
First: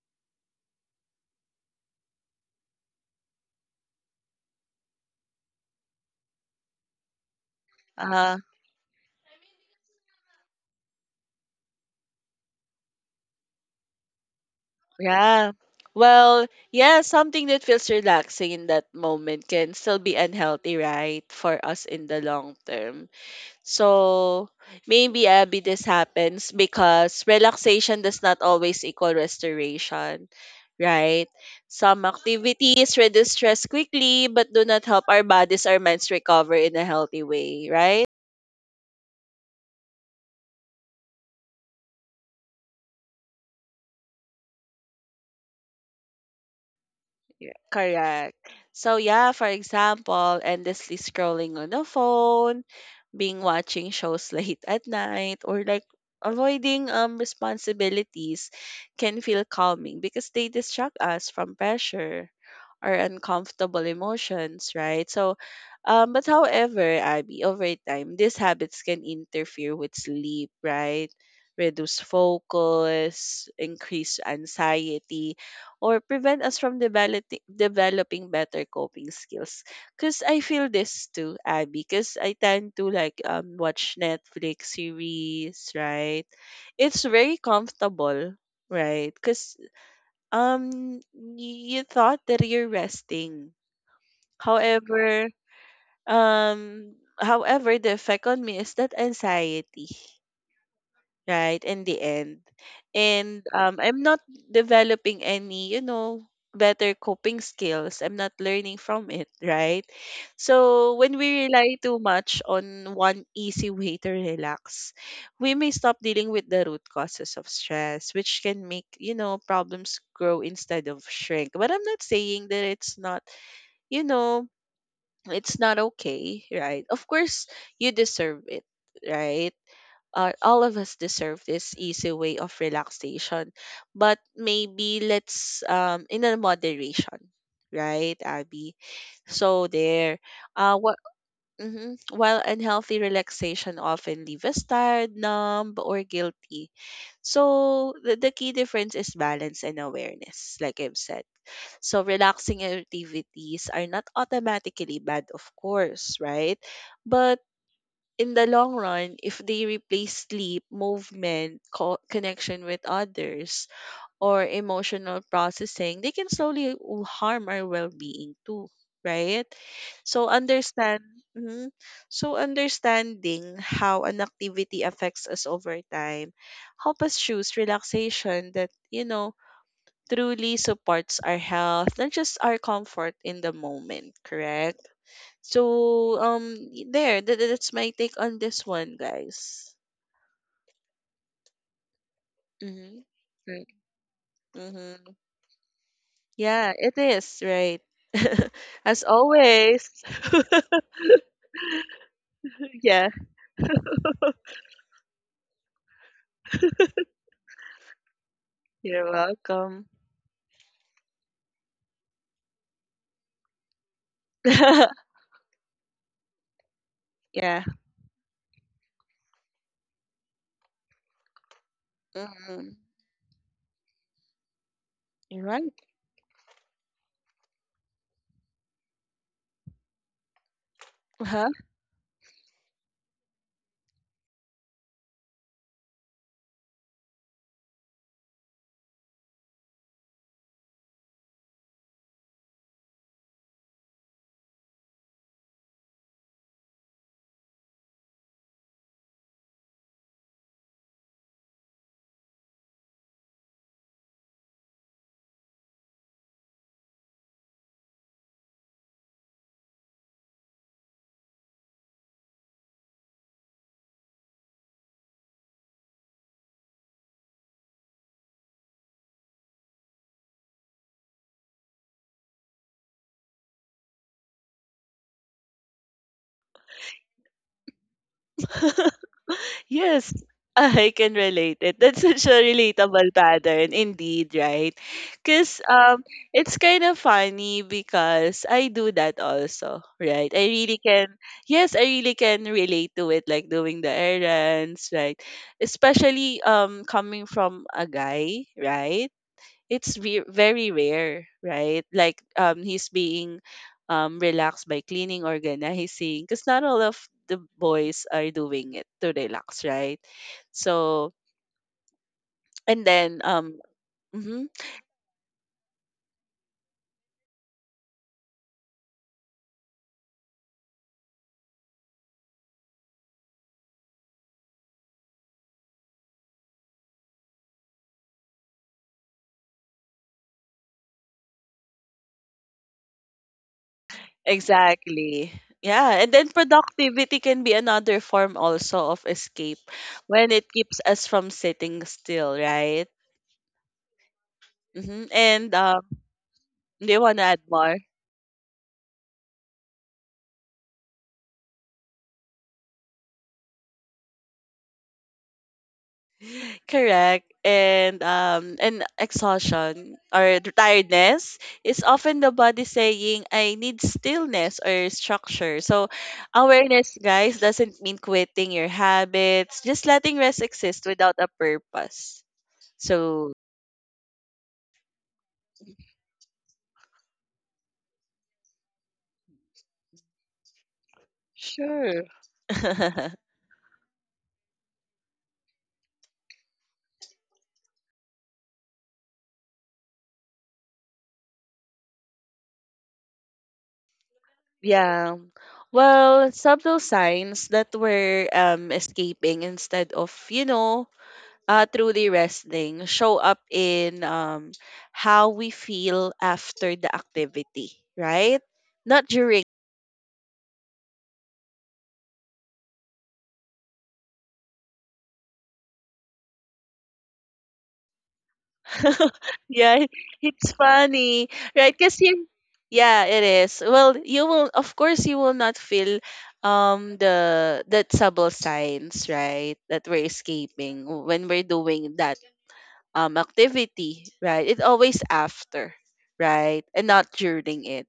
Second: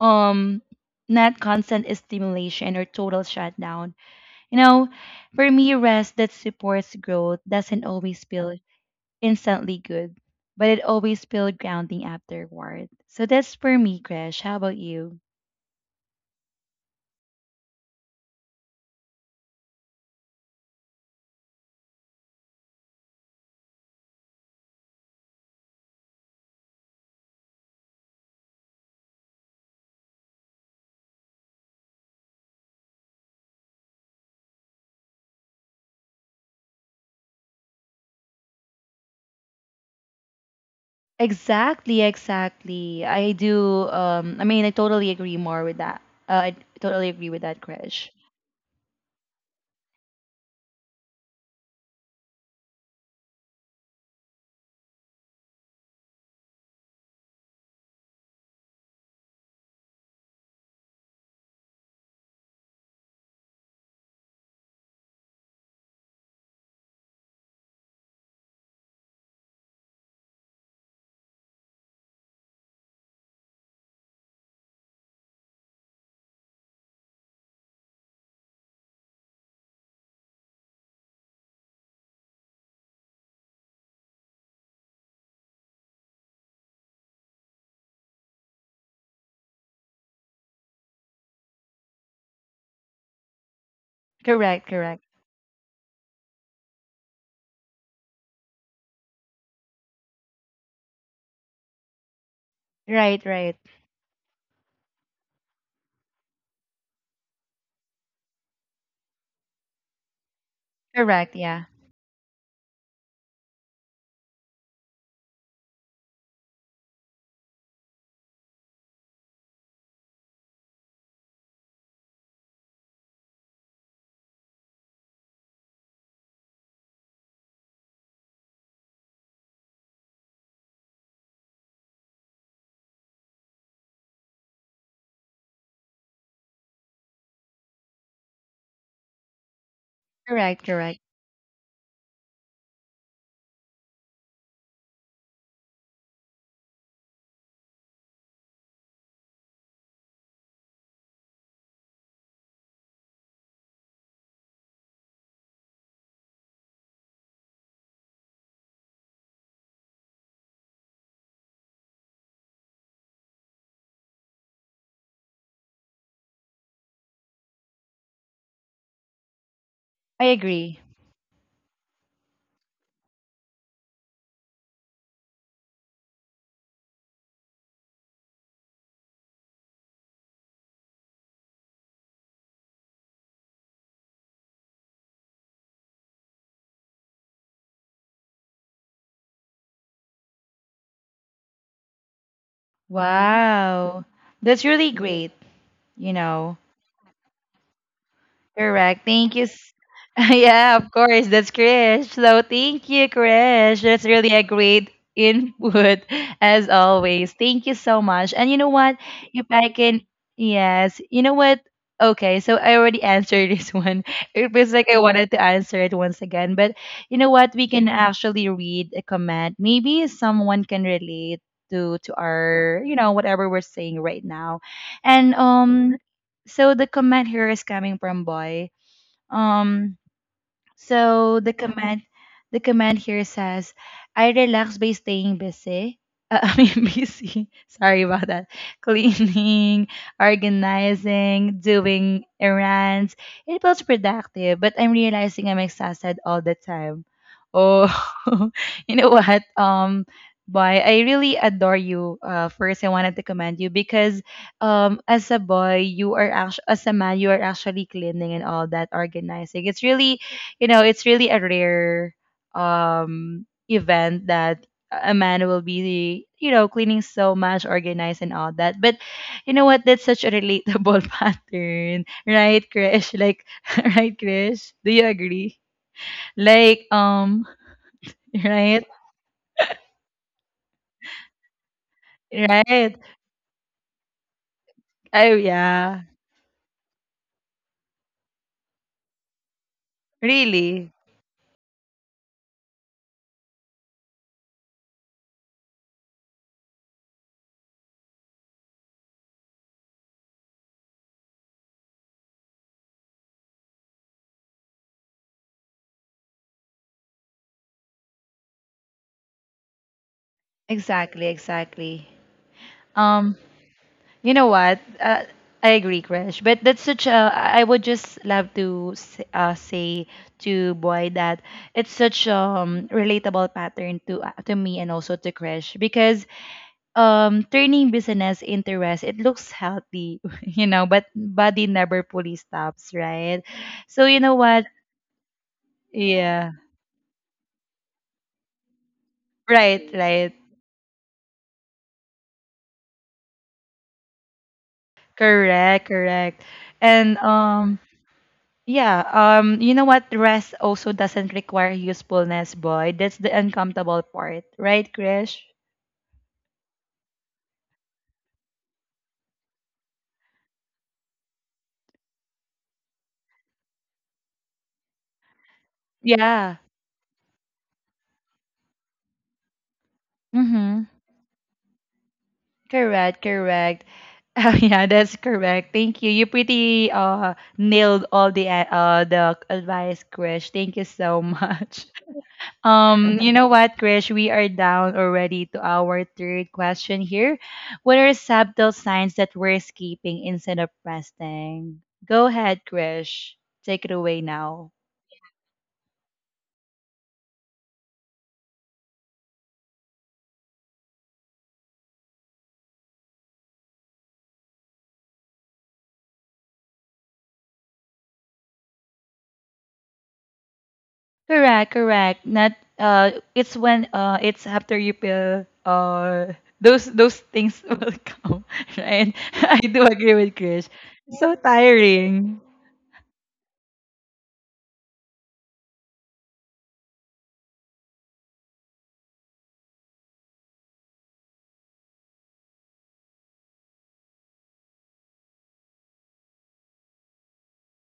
[SPEAKER 1] Um Not constant stimulation or total shutdown. You know, for me, rest that supports growth doesn't always
[SPEAKER 2] Mhm.
[SPEAKER 1] feel instantly good, but it always feels grounding afterward. So that's for me, Krish. How about you?
[SPEAKER 2] Yeah. Well, yeah, something that feels relaxing in that moment can still be unhealthy, right? For us in the long term. So maybe Abby, this happens because relaxation does not always equal restoration, right? Some activities reduce stress quickly but do not help our bodies or minds recover in a healthy way, right?
[SPEAKER 1] Exactly, exactly. I do. I mean, I totally agree more with that. I totally agree with
[SPEAKER 2] Yeah,
[SPEAKER 1] that, Krish.
[SPEAKER 2] correct. So yeah, for example, endlessly scrolling on the phone, being watching shows late at night, or like avoiding responsibilities can feel calming because they distract us from pressure or uncomfortable emotions, right? So but however, Abby, over time, these habits can interfere with sleep, right? Reduce focus, increase anxiety, or prevent us from developing better coping skills. Cause I feel this too, Abby. Cause I tend to like watch Netflix series, right? It's very comfortable, right? Cause you thought that you're resting.
[SPEAKER 1] Correct, correct.
[SPEAKER 2] However, the effect on me is that anxiety, right, in the end.
[SPEAKER 1] Right,
[SPEAKER 2] And
[SPEAKER 1] right.
[SPEAKER 2] I'm not developing any, you know, better coping skills, I'm not learning from it, right? So when
[SPEAKER 1] Correct,
[SPEAKER 2] we
[SPEAKER 1] yeah.
[SPEAKER 2] rely too much on one easy way to relax, we may stop dealing with the root causes of stress, which can make, you know, problems grow instead of shrink. But I'm not saying that it's not, you know, it's not okay, right? Of course you deserve it, right? All of us deserve this easy way of relaxation, but maybe let's in a moderation, right, Abby? So there.
[SPEAKER 1] Correct,
[SPEAKER 2] What
[SPEAKER 1] correct.
[SPEAKER 2] hmm While unhealthy relaxation often leave us tired, numb or guilty, so the key difference is balance and awareness, like I've said. So relaxing activities are not automatically bad, of course, right? But in the long run, if they replace sleep, movement, connection with others, or emotional processing, they can slowly harm our well-being too, right?
[SPEAKER 1] I
[SPEAKER 2] So
[SPEAKER 1] agree.
[SPEAKER 2] understand, mhm. So understanding how an activity affects us over time help us choose relaxation that, you know, truly supports our health, not just our comfort in the moment. Correct. So that's my take on this one guys. Mhm. Right.
[SPEAKER 1] Wow. That's really
[SPEAKER 2] Mm-hmm.
[SPEAKER 1] great, you know.
[SPEAKER 2] Yeah, it is, right?
[SPEAKER 1] Correct.
[SPEAKER 2] As
[SPEAKER 1] Thank you. S-
[SPEAKER 2] always.
[SPEAKER 1] Yeah, of course. That's Krish. So thank you,
[SPEAKER 2] Yeah,
[SPEAKER 1] Krish. That's really a great input as always. Thank you so much. And you know what?
[SPEAKER 2] you're
[SPEAKER 1] If I
[SPEAKER 2] welcome.
[SPEAKER 1] can, yes. You know what? Okay, so I already answered this one. It feels like I wanted to answer it once again, but you know what?
[SPEAKER 2] Yeah.
[SPEAKER 1] We can actually read a comment. Maybe someone can relate to
[SPEAKER 2] Mm-hmm.
[SPEAKER 1] our, you know, whatever we're saying right now. And
[SPEAKER 2] You're right.
[SPEAKER 1] so the comment here is coming from Boy. Um, so
[SPEAKER 2] Huh?
[SPEAKER 1] the comment the command here says, I relax by staying busy. I mean busy. Sorry about that. Cleaning, organizing, doing errands. It feels productive, but I'm realizing I'm exhausted all the time. Oh, you know what? Boy, I really adore you. First, I wanted to commend you because, as a boy, you are actually as a man, you are actually cleaning and all that, organizing. It's really you know, it's really a rare event that a man will be, you know, cleaning so much, organized and all that. But you know what? That's such a relatable pattern, right, Krish? Like, right, Krish? Do you agree? Like, right,
[SPEAKER 2] Yes, ah, I can relate it. That's such a
[SPEAKER 1] right.
[SPEAKER 2] relatable pattern, indeed, right?
[SPEAKER 1] Oh
[SPEAKER 2] Because
[SPEAKER 1] yeah,
[SPEAKER 2] It's kind of funny because I do that also, right?
[SPEAKER 1] really.
[SPEAKER 2] Yes, I really can relate to it, like doing the errands, right? Especially, coming from a guy, right? It's very rare, right? Like he's being relaxed by cleaning, organizing, because not all of the boys are doing it to relax, right? So
[SPEAKER 1] Exactly, exactly.
[SPEAKER 2] and then
[SPEAKER 1] Um.
[SPEAKER 2] um
[SPEAKER 1] You know
[SPEAKER 2] mhm,
[SPEAKER 1] what? I agree, Krish. But that's such a. I would just love to say to Boy that it's such relatable pattern to me and also to Krish because turning business into rest it looks healthy, you know, but body never fully stops, right? So you know what?
[SPEAKER 2] exactly. Yeah, and then
[SPEAKER 1] Yeah.
[SPEAKER 2] productivity can be another form also of escape
[SPEAKER 1] Right.
[SPEAKER 2] when
[SPEAKER 1] Right.
[SPEAKER 2] it keeps us from sitting still, right? And
[SPEAKER 1] Correct. Correct.
[SPEAKER 2] do you
[SPEAKER 1] And
[SPEAKER 2] want to add more?
[SPEAKER 1] Yeah, you know what? Rest also doesn't require usefulness, boy. That's the uncomfortable part, right, Krish?
[SPEAKER 2] Correct. And exhaustion or the tiredness is often the body saying I need stillness or structure. So
[SPEAKER 1] Yeah.
[SPEAKER 2] awareness guys doesn't mean quitting your habits, just letting rest exist
[SPEAKER 1] Mm-hmm.
[SPEAKER 2] without a purpose.
[SPEAKER 1] Correct,
[SPEAKER 2] So
[SPEAKER 1] correct. Oh, yeah, that's correct. Thank you. You pretty nailed all the advice, Krish. Thank you so much.
[SPEAKER 2] sure.
[SPEAKER 1] You know what, Krish? We are down already to our third question here. What are subtle signs that we're escaping instead of resting? Go ahead, Krish. Take it away now.
[SPEAKER 2] Yeah. Well, subtle signs that we're escaping instead of, you know, through the wrestling show up in how we feel after the activity, right? Not during.
[SPEAKER 1] Correct, correct. Not it's when it's after you peel those things will come, right? I do
[SPEAKER 2] Yeah,
[SPEAKER 1] agree with
[SPEAKER 2] it's
[SPEAKER 1] Krish.
[SPEAKER 2] funny,
[SPEAKER 1] So
[SPEAKER 2] right?
[SPEAKER 1] tiring.
[SPEAKER 2] Yeah, it is. Well, you will, of course, you will not feel the trouble signs, right? That we're escaping when we're doing that activity, right? It's always after, right? And not during it.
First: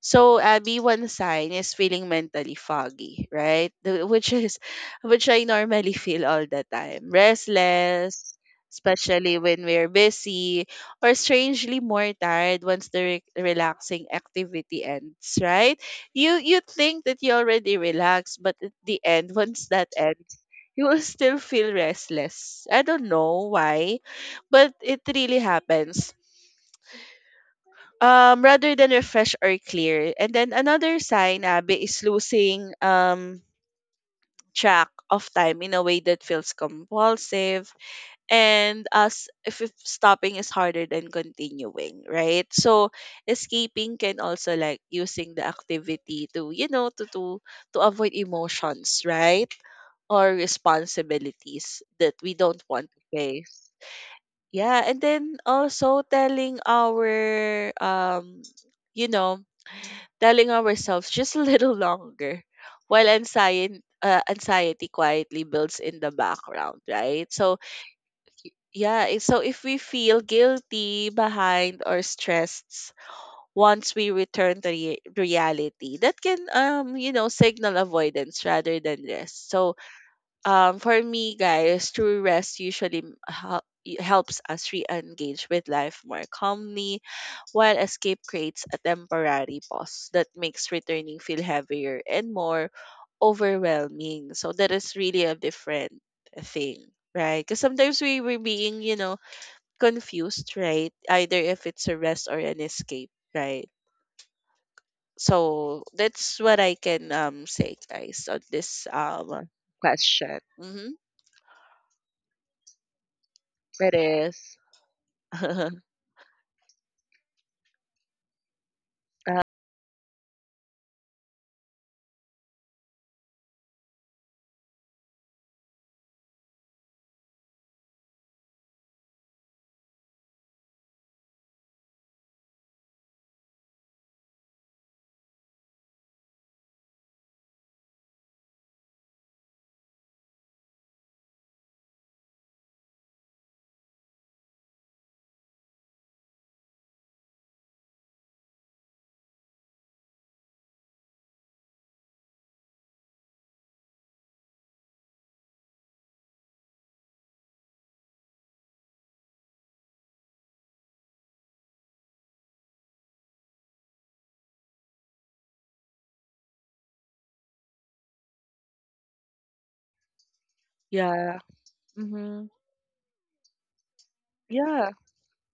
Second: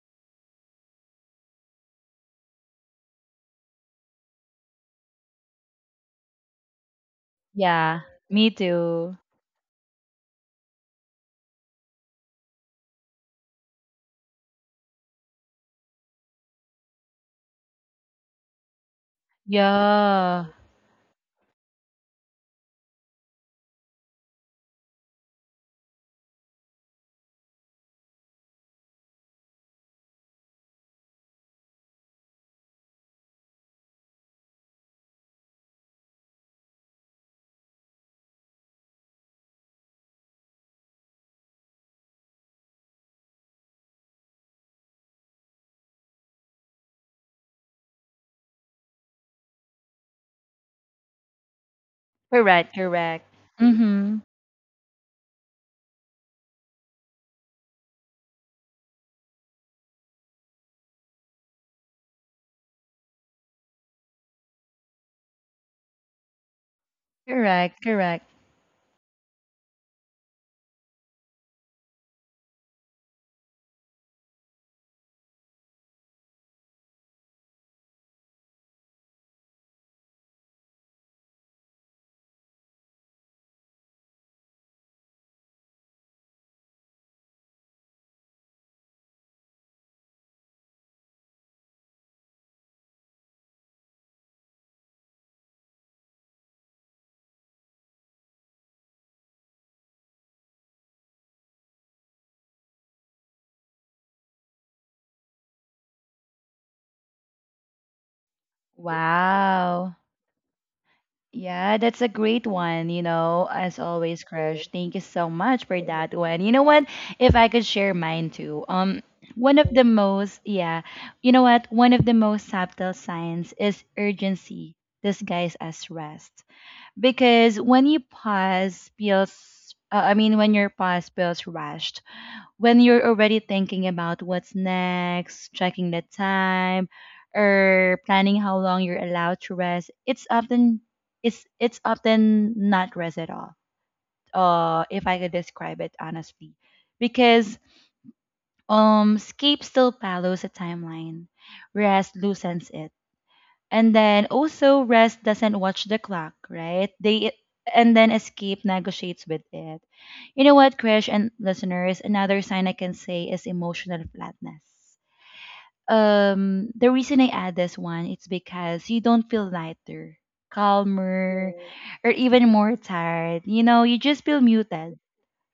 [SPEAKER 2] So Abby, one sign is feeling mentally foggy, right? Which is which I normally feel all the time.
[SPEAKER 1] Yeah,
[SPEAKER 2] Restless,
[SPEAKER 1] me too.
[SPEAKER 2] especially when we're busy, or strangely more tired once the re- relaxing activity ends, right? You think that you already relaxed, but at the end, once that ends,
[SPEAKER 1] Yeah.
[SPEAKER 2] you will still feel restless. I don't know why, but it really happens. Rather than refresh or clear. And then another sign, Abby, is losing track of time in a way that feels compulsive and as if stopping is harder than continuing, right? So escaping can also like using the activity to, you know, to avoid emotions, right? Or responsibilities that we don't
[SPEAKER 1] Correct,
[SPEAKER 2] want to
[SPEAKER 1] correct.
[SPEAKER 2] face.
[SPEAKER 1] Mm-hmm.
[SPEAKER 2] Yeah, and then also telling our you know telling ourselves just a little longer while anxiety quietly builds in the background, right? so
[SPEAKER 1] Correct, correct.
[SPEAKER 2] yeah, i- so if we feel guilty, behind, or stressed once we return to rea- reality, that can you know signal avoidance rather than rest. So for me guys, true rest usually helps us re-engage with life more calmly, while escape creates a temporary pause that makes returning feel heavier and more overwhelming. So that is really a different thing, right? Because sometimes we were being, you know, confused, right? Either if it's a rest or an escape, right? So that's what I can say, guys, on this
[SPEAKER 1] Wow.
[SPEAKER 2] question. Mm-hmm.
[SPEAKER 1] Yeah, that's a great one, you know, as
[SPEAKER 2] It
[SPEAKER 1] always,
[SPEAKER 2] is.
[SPEAKER 1] Crush. Thank you so much for that one. You know what? If I could share mine too.
[SPEAKER 2] Uh,
[SPEAKER 1] One of the most, yeah, you know what? One of the most subtle signs is urgency disguised as rest. Because when you pause feels, I mean, when your pause feels rushed, when you're already thinking about what's next, checking the time, or planning how long you're allowed to rest, it's often not rest at all. If I could describe it honestly, because escape still follows a timeline, whereas loosens it and then also rest doesn't watch the clock, right? They and then escape negotiates with it. You know what, Krish and listeners, another sign I can say is emotional flatness. The reason I add this one it's because you don't feel lighter,
[SPEAKER 2] yeah.
[SPEAKER 1] calmer, or
[SPEAKER 2] Mm-hmm.
[SPEAKER 1] even more tired. You know, you just feel
[SPEAKER 2] Yeah.
[SPEAKER 1] muted,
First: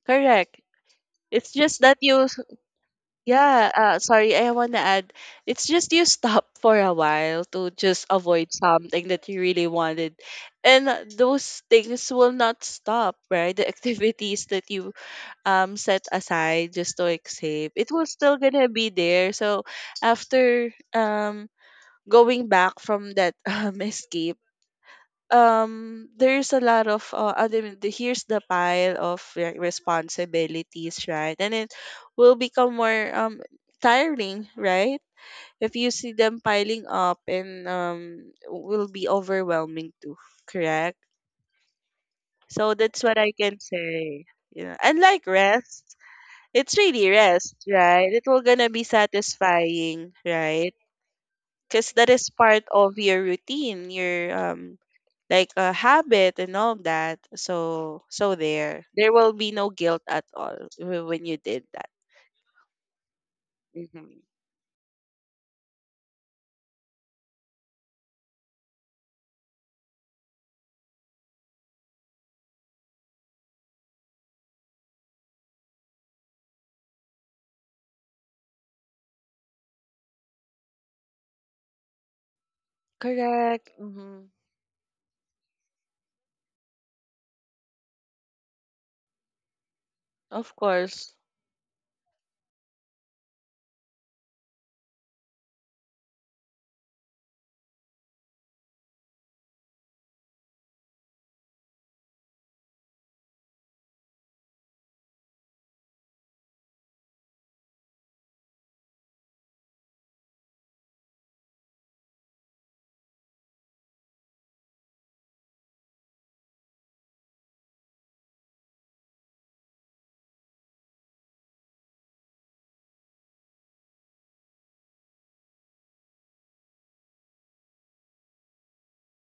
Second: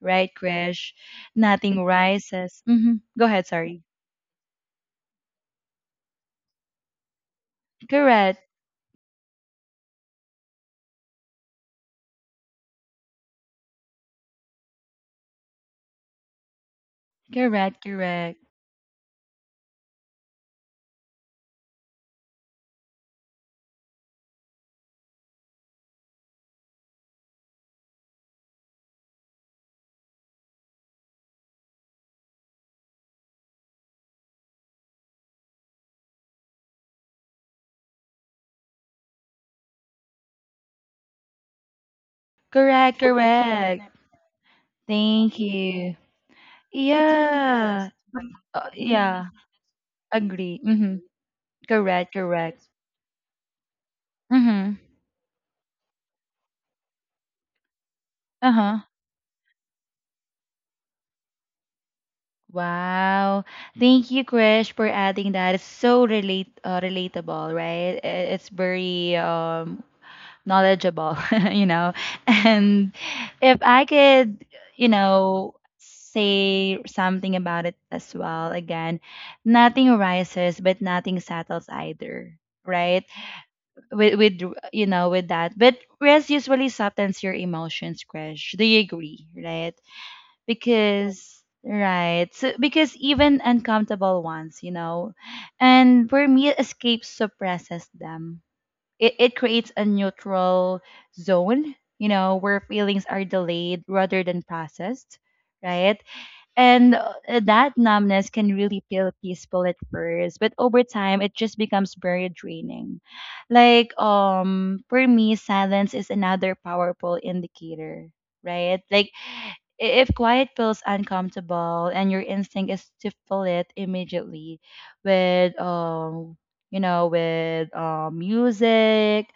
[SPEAKER 1] right,
[SPEAKER 2] Correct.
[SPEAKER 1] Krish?
[SPEAKER 2] It's just
[SPEAKER 1] Nothing
[SPEAKER 2] that you, s-
[SPEAKER 1] rises. Mm-hmm. Go ahead,
[SPEAKER 2] yeah,
[SPEAKER 1] sorry.
[SPEAKER 2] Sorry, I want to add. It's just you stop for a while to just
[SPEAKER 1] Correct.
[SPEAKER 2] avoid something that you really wanted. And those things will not stop, right? The activities that you set aside just to escape,
[SPEAKER 1] Correct,
[SPEAKER 2] it was still
[SPEAKER 1] correct.
[SPEAKER 2] gonna be there. So after going back from that escape, there's a lot of here's the pile of, like, responsibilities, right? And it will become more tiring, right? If you see them piling up, and will be overwhelming too. Correct. So
[SPEAKER 1] Correct,
[SPEAKER 2] that's what I can
[SPEAKER 1] correct.
[SPEAKER 2] say. Yeah, and like
[SPEAKER 1] Thank
[SPEAKER 2] rest,
[SPEAKER 1] you.
[SPEAKER 2] it's really rest,
[SPEAKER 1] Yeah.
[SPEAKER 2] right? It will gonna be
[SPEAKER 1] Yeah.
[SPEAKER 2] satisfying,
[SPEAKER 1] Agree.
[SPEAKER 2] right?
[SPEAKER 1] Mm-hmm.
[SPEAKER 2] Because that
[SPEAKER 1] Correct.
[SPEAKER 2] is
[SPEAKER 1] Correct.
[SPEAKER 2] part of your routine, your
[SPEAKER 1] Mm-hmm.
[SPEAKER 2] like a habit and all that. So
[SPEAKER 1] Uh-huh.
[SPEAKER 2] there, there will be no guilt at all when you did that.
[SPEAKER 1] Wow. Thank you,
[SPEAKER 2] Hmm.
[SPEAKER 1] Krish, for adding that. It's so relate relatable, right? It's very knowledgeable, you know. And if I could, you know, say something about it as well, again, nothing rises, but nothing settles either, right?
[SPEAKER 2] Correct.
[SPEAKER 1] with
[SPEAKER 2] Hmm.
[SPEAKER 1] with you know with that but rest usually softens your emotions crash do you agree, right?
[SPEAKER 2] Of course.
[SPEAKER 1] Because right so because even uncomfortable ones, you know, and for me escape suppresses them. It creates a neutral zone, you know, where feelings are delayed rather than processed, right? And that numbness can really feel peaceful at first, but over time it just becomes very draining. Like for me, silence is another powerful indicator, right? Like if quiet feels uncomfortable and your instinct is to fill it immediately with you know with music,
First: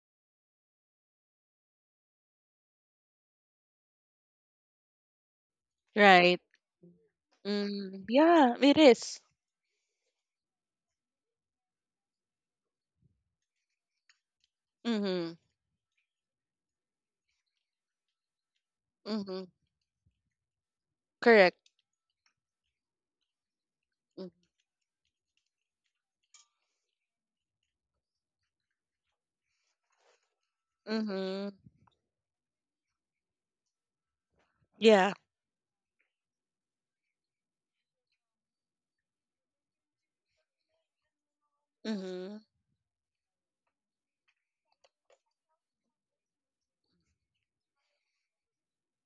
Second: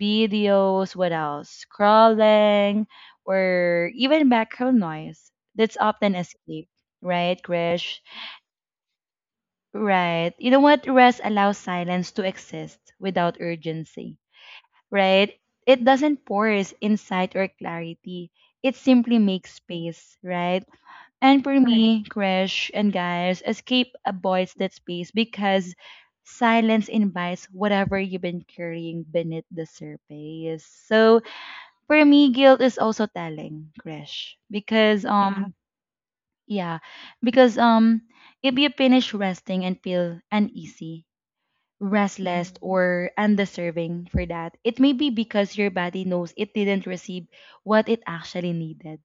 [SPEAKER 1] videos, what else? Scrolling or even background noise. That's often
[SPEAKER 2] Right.
[SPEAKER 1] escape, right, Krish?
[SPEAKER 2] Mm. Yeah, it is.
[SPEAKER 1] Right. You know what? Rest allows silence to exist without urgency.
[SPEAKER 2] Mm-hmm.
[SPEAKER 1] Right? It doesn't force insight or clarity. It simply
[SPEAKER 2] Mm-hmm.
[SPEAKER 1] makes space, right? And for
[SPEAKER 2] Correct.
[SPEAKER 1] Correct. Me, Krish and guys, escape avoids that space because silence invites whatever you've been carrying beneath the surface. So
[SPEAKER 2] Mm-hmm.
[SPEAKER 1] for me, guilt is also telling, Krish, because
[SPEAKER 2] Yeah.
[SPEAKER 1] Yeah, because if you finish resting and feel uneasy,
[SPEAKER 2] Mm-hmm.
[SPEAKER 1] restless, mm or undeserving for that, it may be because your body knows it didn't receive what it actually needed,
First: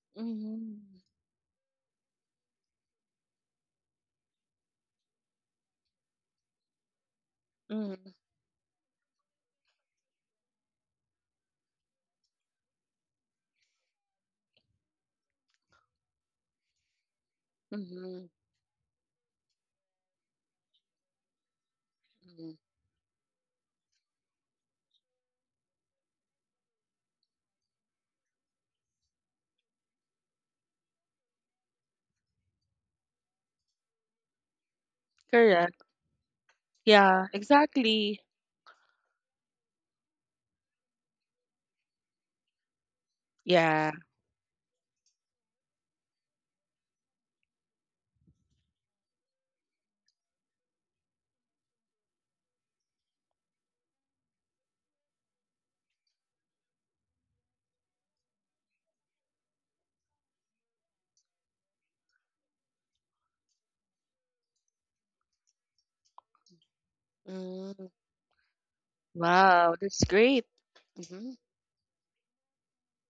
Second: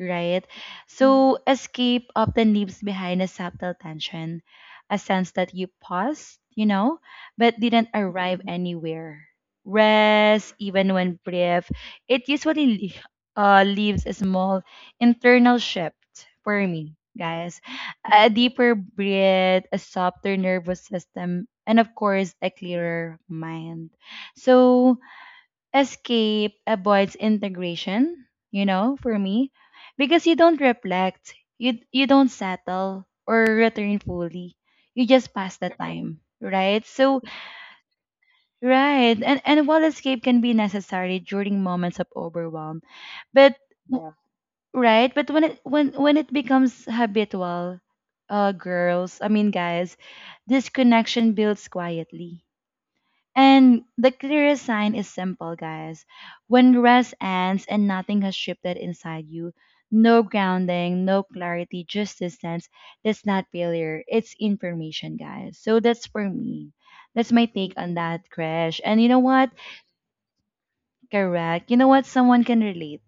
[SPEAKER 1] right?
[SPEAKER 2] Mm-hmm.
[SPEAKER 1] So escape often leaves behind a subtle tension, a sense that you paused, you know, but didn't arrive anywhere. Rest, even when brief, it usually leaves a small internal shift for me, guys.
[SPEAKER 2] Mm-hmm.
[SPEAKER 1] A deeper breath, a softer nervous system, and of course, a clearer mind. So, escape avoids integration, you know, for me because you don't reflect, you don't settle or return fully, you just pass the
[SPEAKER 2] Mm-hmm.
[SPEAKER 1] time, right? So
[SPEAKER 2] Yeah, exactly.
[SPEAKER 1] right and while escape can be necessary during moments of overwhelm but
[SPEAKER 2] Yeah.
[SPEAKER 1] Yeah. Right, but when it becomes habitual, girls I mean guys, this connection builds quietly and the clearest sign is simple, guys. When rest ends and nothing has shifted inside you, no grounding, no clarity, just distance, that's not failure. It's information, guys. So that's for me. That's my take
[SPEAKER 2] Mm.
[SPEAKER 1] on that, Krish. And you know what?
[SPEAKER 2] Wow, that's great. Hmm.
[SPEAKER 1] Correct. You know what? Someone can relate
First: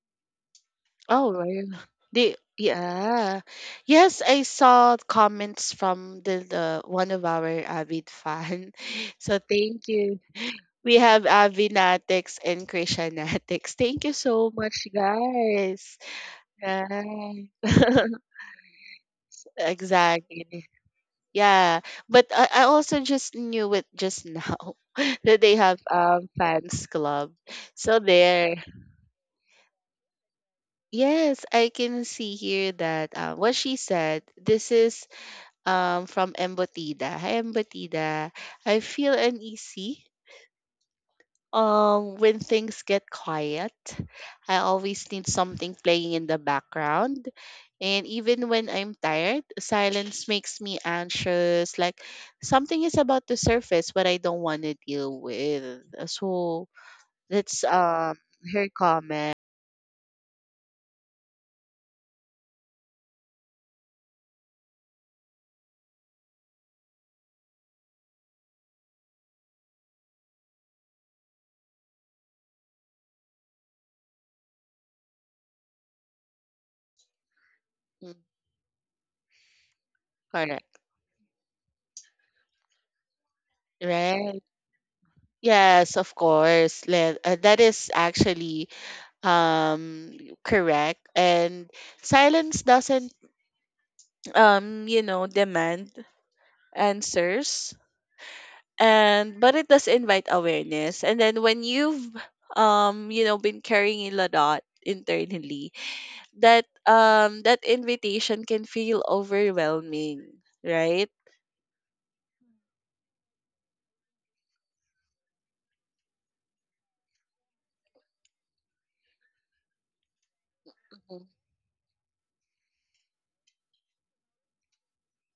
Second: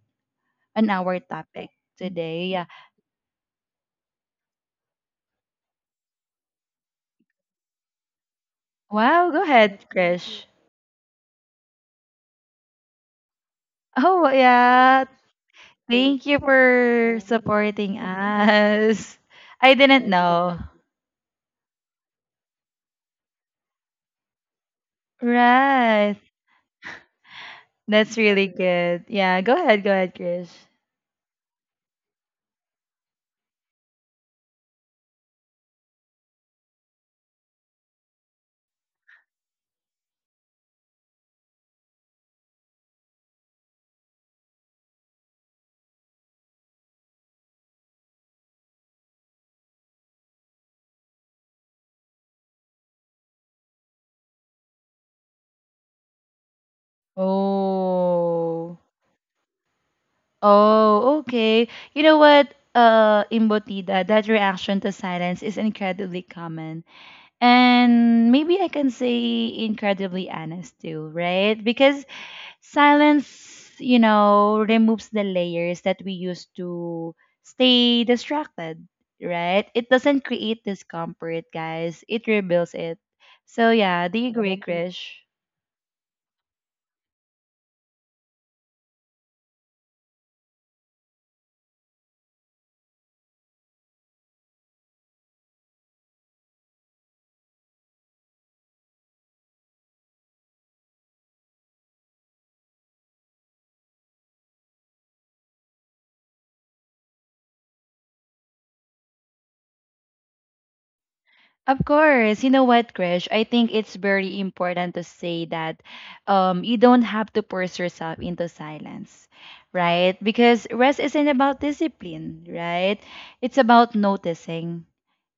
[SPEAKER 1] on our
[SPEAKER 2] Oh,
[SPEAKER 1] topic
[SPEAKER 2] well.
[SPEAKER 1] today. Yeah.
[SPEAKER 2] Yeah. Yes, I saw comments from the one of our avid fan.
[SPEAKER 1] Wow.
[SPEAKER 2] So
[SPEAKER 1] Go ahead,
[SPEAKER 2] thank you.
[SPEAKER 1] Krish.
[SPEAKER 2] We have Avinatics and Krishanatics. Thank you
[SPEAKER 1] Oh,
[SPEAKER 2] so much,
[SPEAKER 1] yeah.
[SPEAKER 2] guys.
[SPEAKER 1] Thank you
[SPEAKER 2] Yeah.
[SPEAKER 1] for supporting us. I didn't know.
[SPEAKER 2] Exactly. Yeah, but I also just knew it just now that they have
[SPEAKER 1] Right.
[SPEAKER 2] fans club. So
[SPEAKER 1] That's really
[SPEAKER 2] there,
[SPEAKER 1] good. Yeah, go ahead, Chris.
[SPEAKER 2] yes, I can see here that what she said. This is from Embotida. Hi, Embotida. I feel uneasy um, when things get quiet, I always need something playing in the background. And even when I'm tired, silence makes me anxious. Like something is about to surface, but I don't want to deal with. So that's her
[SPEAKER 1] Oh.
[SPEAKER 2] comment.
[SPEAKER 1] Oh, okay. You know what, Imbotida, that reaction to silence is incredibly common. And maybe I can say incredibly honest too, right? Because Silence, you know, removes the layers that we use to stay
[SPEAKER 2] Mm.
[SPEAKER 1] distracted, right? It doesn't create
[SPEAKER 2] Correct.
[SPEAKER 1] discomfort, guys. It rebuilds it. So yeah, do you
[SPEAKER 2] Right.
[SPEAKER 1] agree, Krish?
[SPEAKER 2] Yes, of course. That is actually um correct. And silence doesn't demand answers. And but it does invite awareness. And then when you've been carrying a lot internally, that that invitation can feel overwhelming, right?
[SPEAKER 1] Of course, you know what, Krish? I think it's very important to say that you don't have to force yourself into silence, right? Because rest isn't about discipline, right? It's about noticing,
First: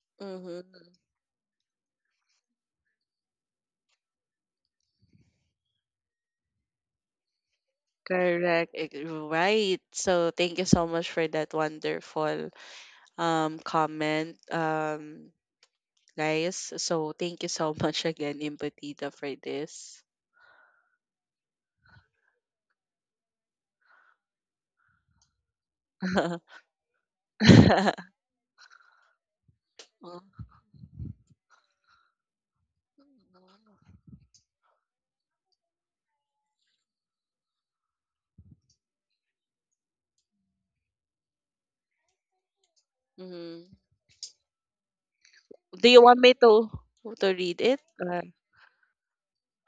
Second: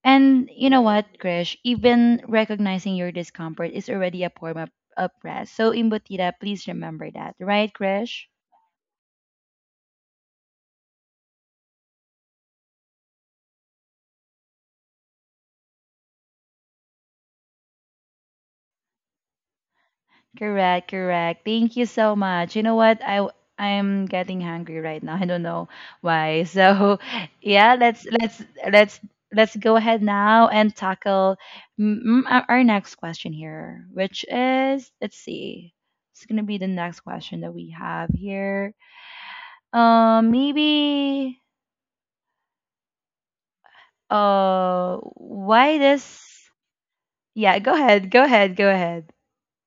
[SPEAKER 1] and you know
[SPEAKER 2] Mm-hmm.
[SPEAKER 1] what, Krish? Even recognizing your discomfort is already a form of rest. So, Imbutida, please remember that, right, Krish?
[SPEAKER 2] Correct. Right. So thank you so much for that wonderful comment. Guys. So thank you so much again, Impatita, for this.
[SPEAKER 1] Correct, correct. Thank you so much. You know what? I'm getting hungry right now. I don't know why. So, yeah, let's let's go ahead
[SPEAKER 2] Oh.
[SPEAKER 1] now and tackle mm, our next question here, which is let's see. It's gonna be the next question that we have here. Maybe.
[SPEAKER 2] Mhm.
[SPEAKER 1] Why
[SPEAKER 2] Do you want me
[SPEAKER 1] this?
[SPEAKER 2] to
[SPEAKER 1] Yeah,
[SPEAKER 2] read
[SPEAKER 1] go
[SPEAKER 2] it?
[SPEAKER 1] ahead. Go ahead. Go ahead.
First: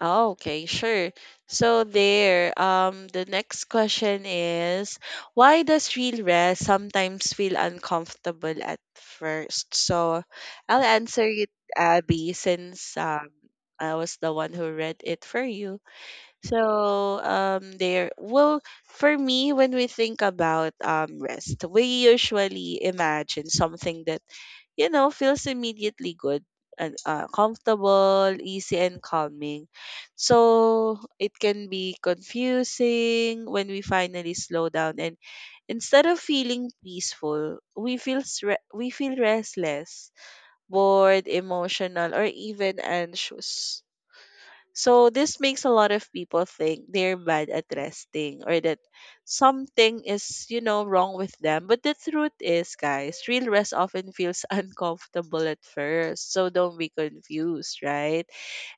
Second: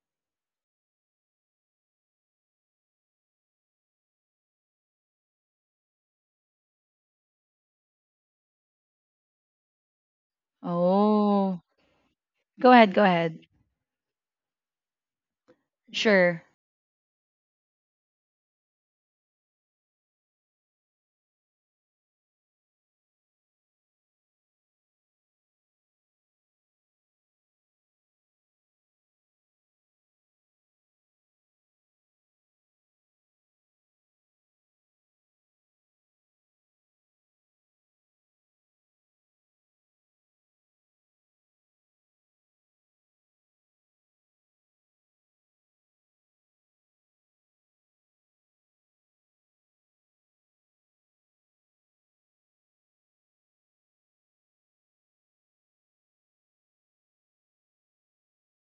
[SPEAKER 2] Oh, okay, sure. So, the next question is, why does real rest sometimes feel uncomfortable at first? So I'll answer it,
[SPEAKER 1] Oh,
[SPEAKER 2] Abby,
[SPEAKER 1] Go ahead.
[SPEAKER 2] since
[SPEAKER 1] Go ahead.
[SPEAKER 2] I was the one who read it for you.
[SPEAKER 1] Sure.
[SPEAKER 2] So there well for me when we think about rest, we usually imagine something that you know feels immediately good and comfortable, easy and calming. So it can be confusing when we finally slow down and instead of feeling peaceful, we feel restless, bored, emotional or even anxious. So this makes a lot of people think they're bad at resting or that something is, you know, wrong with them. But the truth is, guys, real rest often feels uncomfortable at first. So don't be confused, right?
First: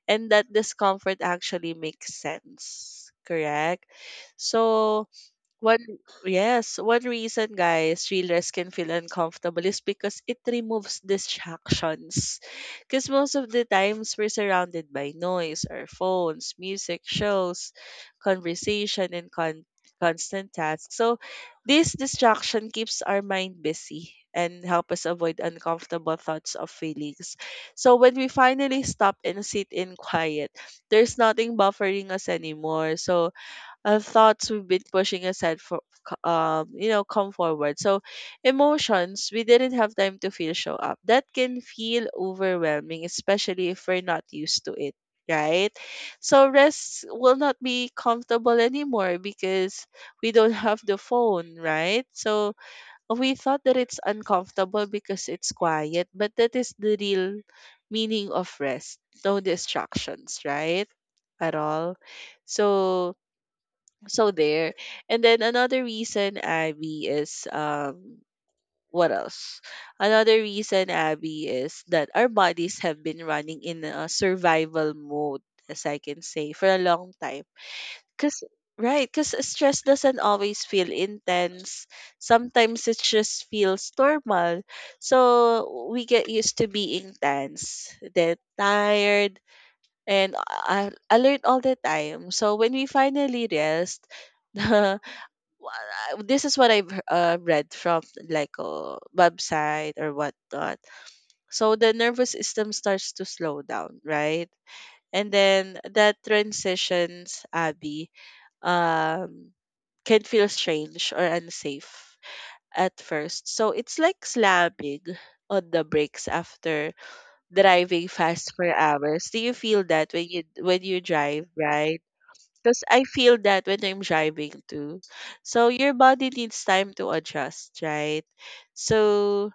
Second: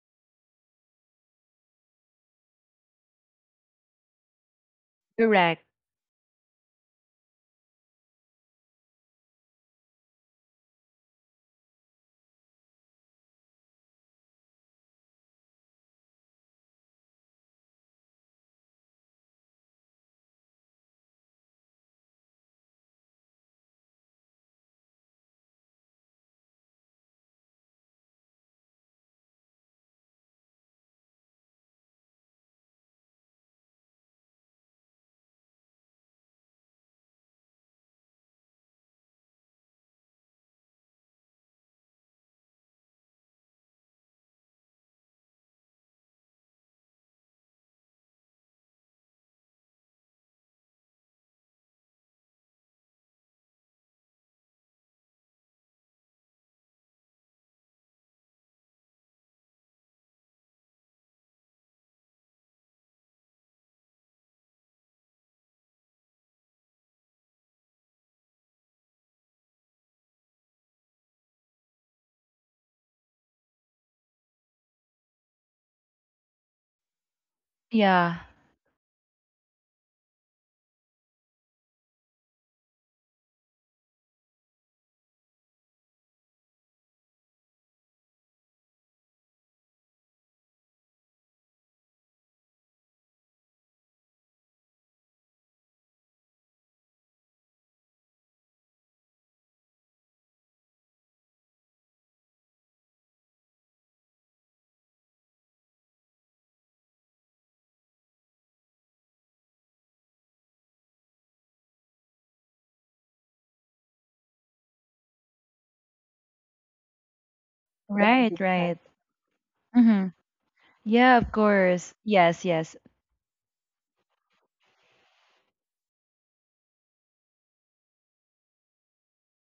[SPEAKER 2] And that discomfort actually makes sense, correct? So
[SPEAKER 1] Correct.
[SPEAKER 2] one, yes, one reason, guys, reelers can feel uncomfortable is because it removes distractions. Because most of the times we're surrounded by noise, our phones, music, shows, conversation, and con- constant tasks. So, this distraction keeps our mind busy and help us avoid uncomfortable thoughts or feelings. So when we finally stop and sit in quiet, there's nothing buffering us anymore. So thoughts we've been pushing aside for come forward. So emotions we didn't have time to feel show up, that can feel overwhelming, especially if we're not used to it, right? So rest will not be comfortable anymore because we don't have the phone, right? So we thought that it's uncomfortable because it's quiet, but that is the real meaning of rest, no distractions, right? At all. So so there. And then another reason, Abby, is what else? Another reason, Abby, is that our bodies have been running in a survival mode, as I can say, for a long time.
[SPEAKER 1] Yeah.
[SPEAKER 2] Cause right, Cause stress doesn't always feel intense. Sometimes it just feels normal. So we get used to being tense, then tired, and alert all the time. So when we finally rest, This is what I've read from like a website or whatnot. So the nervous system starts to slow down, right? And then that transitions, Abby, um, can feel strange or unsafe at first. So it's like slamming on the brakes after driving
[SPEAKER 1] Right,
[SPEAKER 2] fast for
[SPEAKER 1] right.
[SPEAKER 2] hours. Do you feel
[SPEAKER 1] Mm-hmm.
[SPEAKER 2] that when you
[SPEAKER 1] Yeah, of
[SPEAKER 2] drive,
[SPEAKER 1] course.
[SPEAKER 2] right?
[SPEAKER 1] Yes, yes.
[SPEAKER 2] Because I feel that when I'm driving too. So your body needs time to adjust, right? So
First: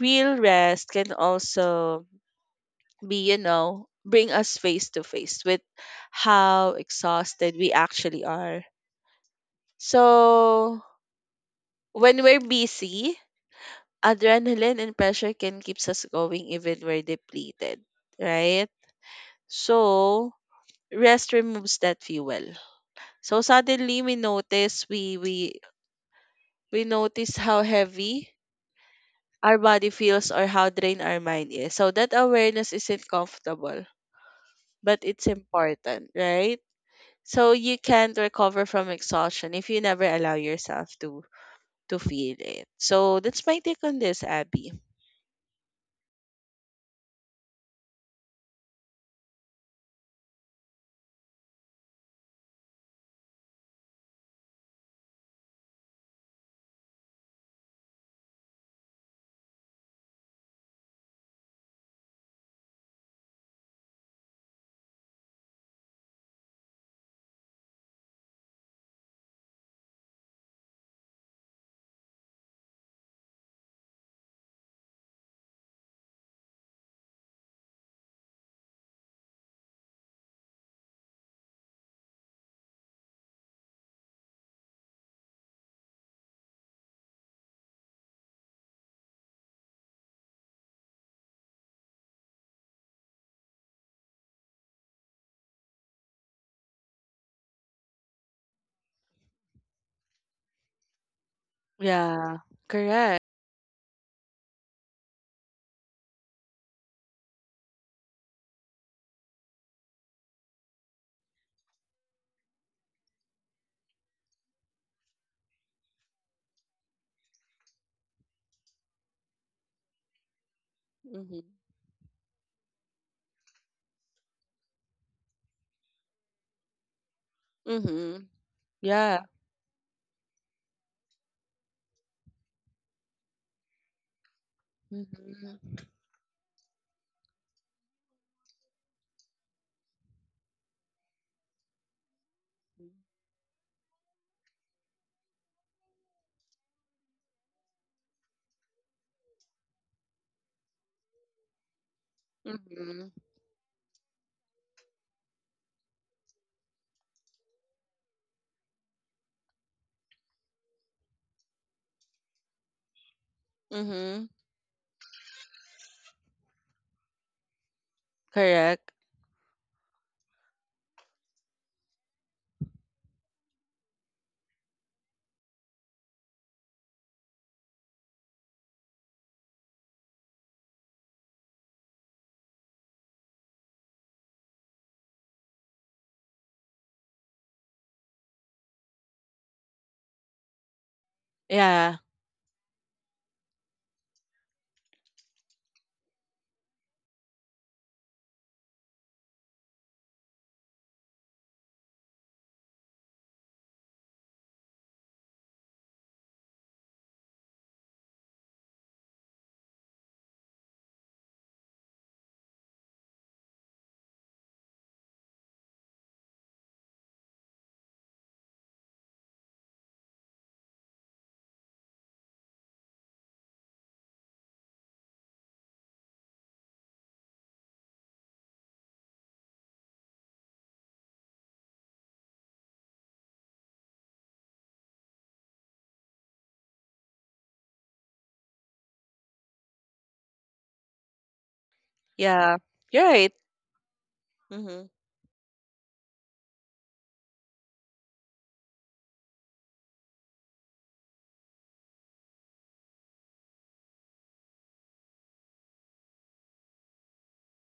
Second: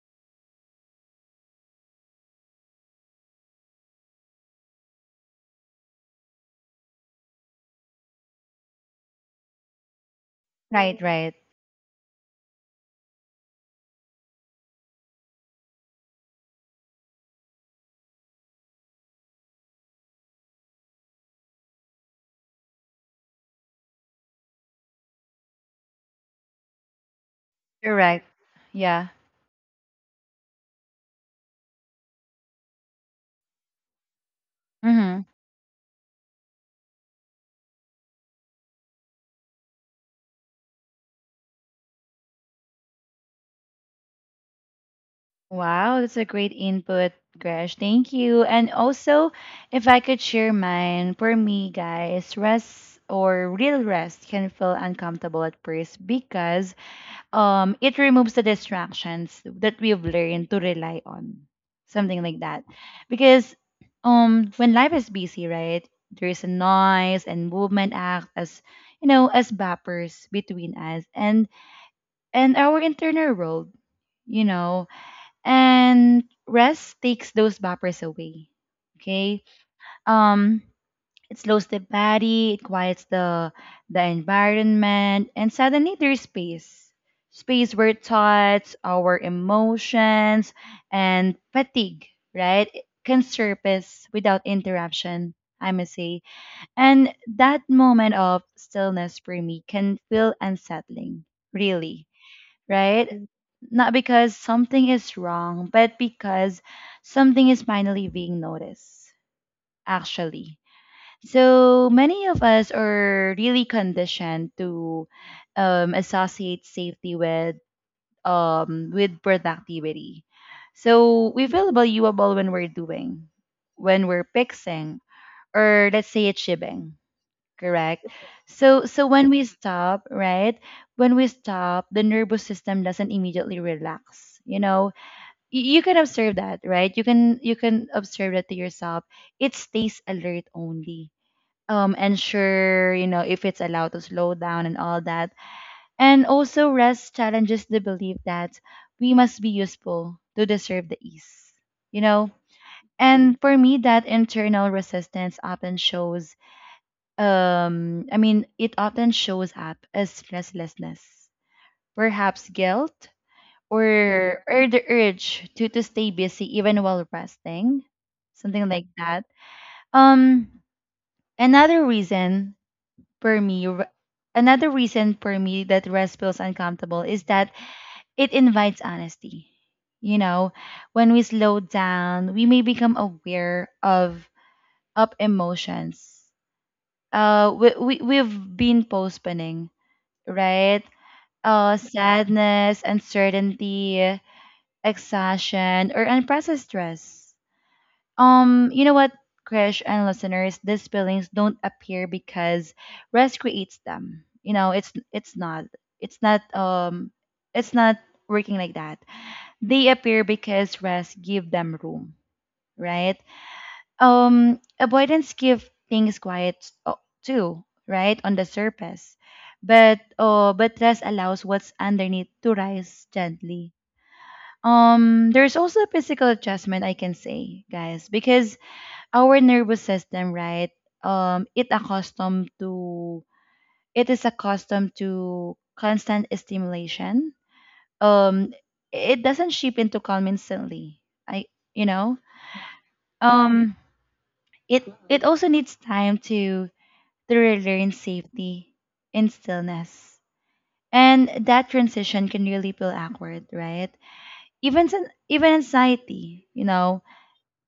[SPEAKER 2] real rest can also be, you know, bring us face to face with how exhausted we actually are. So
[SPEAKER 1] Right, right.
[SPEAKER 2] when we're busy, adrenaline and pressure can keeps us going even we're depleted, right? So rest removes that fuel. So suddenly we notice how
[SPEAKER 1] Correct.
[SPEAKER 2] heavy
[SPEAKER 1] Yeah.
[SPEAKER 2] our body feels or how drained our mind is. So that awareness isn't comfortable, but
[SPEAKER 1] Mm-hmm.
[SPEAKER 2] it's important, right? So you can't recover from exhaustion if you never allow yourself to feel it. So that's my take on this, Abby.
[SPEAKER 1] Wow, that's a great input, Gresh. Thank you. And also, if I could share mine, for me, guys, rest or real rest can feel uncomfortable at first because it removes the distractions that we've learned to rely on something like that because when life is busy, right, there is a noise and movement act as you know as buffers between us and our internal world, you know, and rest takes those buffers away, okay? um it slows the body, it quiets the environment, and suddenly there's space. Space where thoughts, our emotions, and fatigue, right, can surface without interruption, I must say. And that moment of stillness for me can feel unsettling, really,
[SPEAKER 2] Yeah,
[SPEAKER 1] right?
[SPEAKER 2] correct.
[SPEAKER 1] Mm. Not because something is wrong, but because something is finally being noticed. Actually, so many of us are really conditioned to associate safety with productivity. So
[SPEAKER 2] Mm-hmm.
[SPEAKER 1] we feel valuable when we're doing, when we're fixing, or let's say achieving. Correct.
[SPEAKER 2] Mm-hmm.
[SPEAKER 1] So
[SPEAKER 2] Yeah.
[SPEAKER 1] when we stop, right? When we stop, the nervous system doesn't immediately relax.
[SPEAKER 2] Mm-hmm.
[SPEAKER 1] You can observe that, right? You can observe that to yourself. It stays alert only
[SPEAKER 2] Mm-hmm.
[SPEAKER 1] ensure, if it's allowed to slow down and all that. And also, rest challenges the belief that we must be useful to deserve the ease you know
[SPEAKER 2] Mm-hmm.
[SPEAKER 1] and for me, that internal resistance often shows I mean it often shows up as restlessness, perhaps guilt,
[SPEAKER 2] Mm-hmm.
[SPEAKER 1] or the urge to stay busy even while resting, something like
[SPEAKER 2] Correct.
[SPEAKER 1] that. um another reason for me, r- Another reason for me that rest feels uncomfortable is that it invites honesty. You know, when we slow down, we may become aware of up emotions. We've been postponing, right?
[SPEAKER 2] Yeah.
[SPEAKER 1] Sadness, uncertainty, exhaustion, or unprocessed stress. You know what, Krish and listeners, these feelings don't appear because rest creates them. It's not um it's not working like that. They appear because rest give them room, right? Avoidance give things quiet, uh, too, right? On the surface, but rest allows what's underneath to rise gently. There's also a physical adjustment, I can say, guys, because our nervous system, right? Um, it accustomed to it is accustomed to constant stimulation. Um, it doesn't shift into calm instantly. I, you know,
[SPEAKER 2] Yeah. You're right.
[SPEAKER 1] um,
[SPEAKER 2] Mm-hmm.
[SPEAKER 1] it it also needs time to relearn safety and stillness, and that transition can really feel awkward, right? Even anxiety, you know,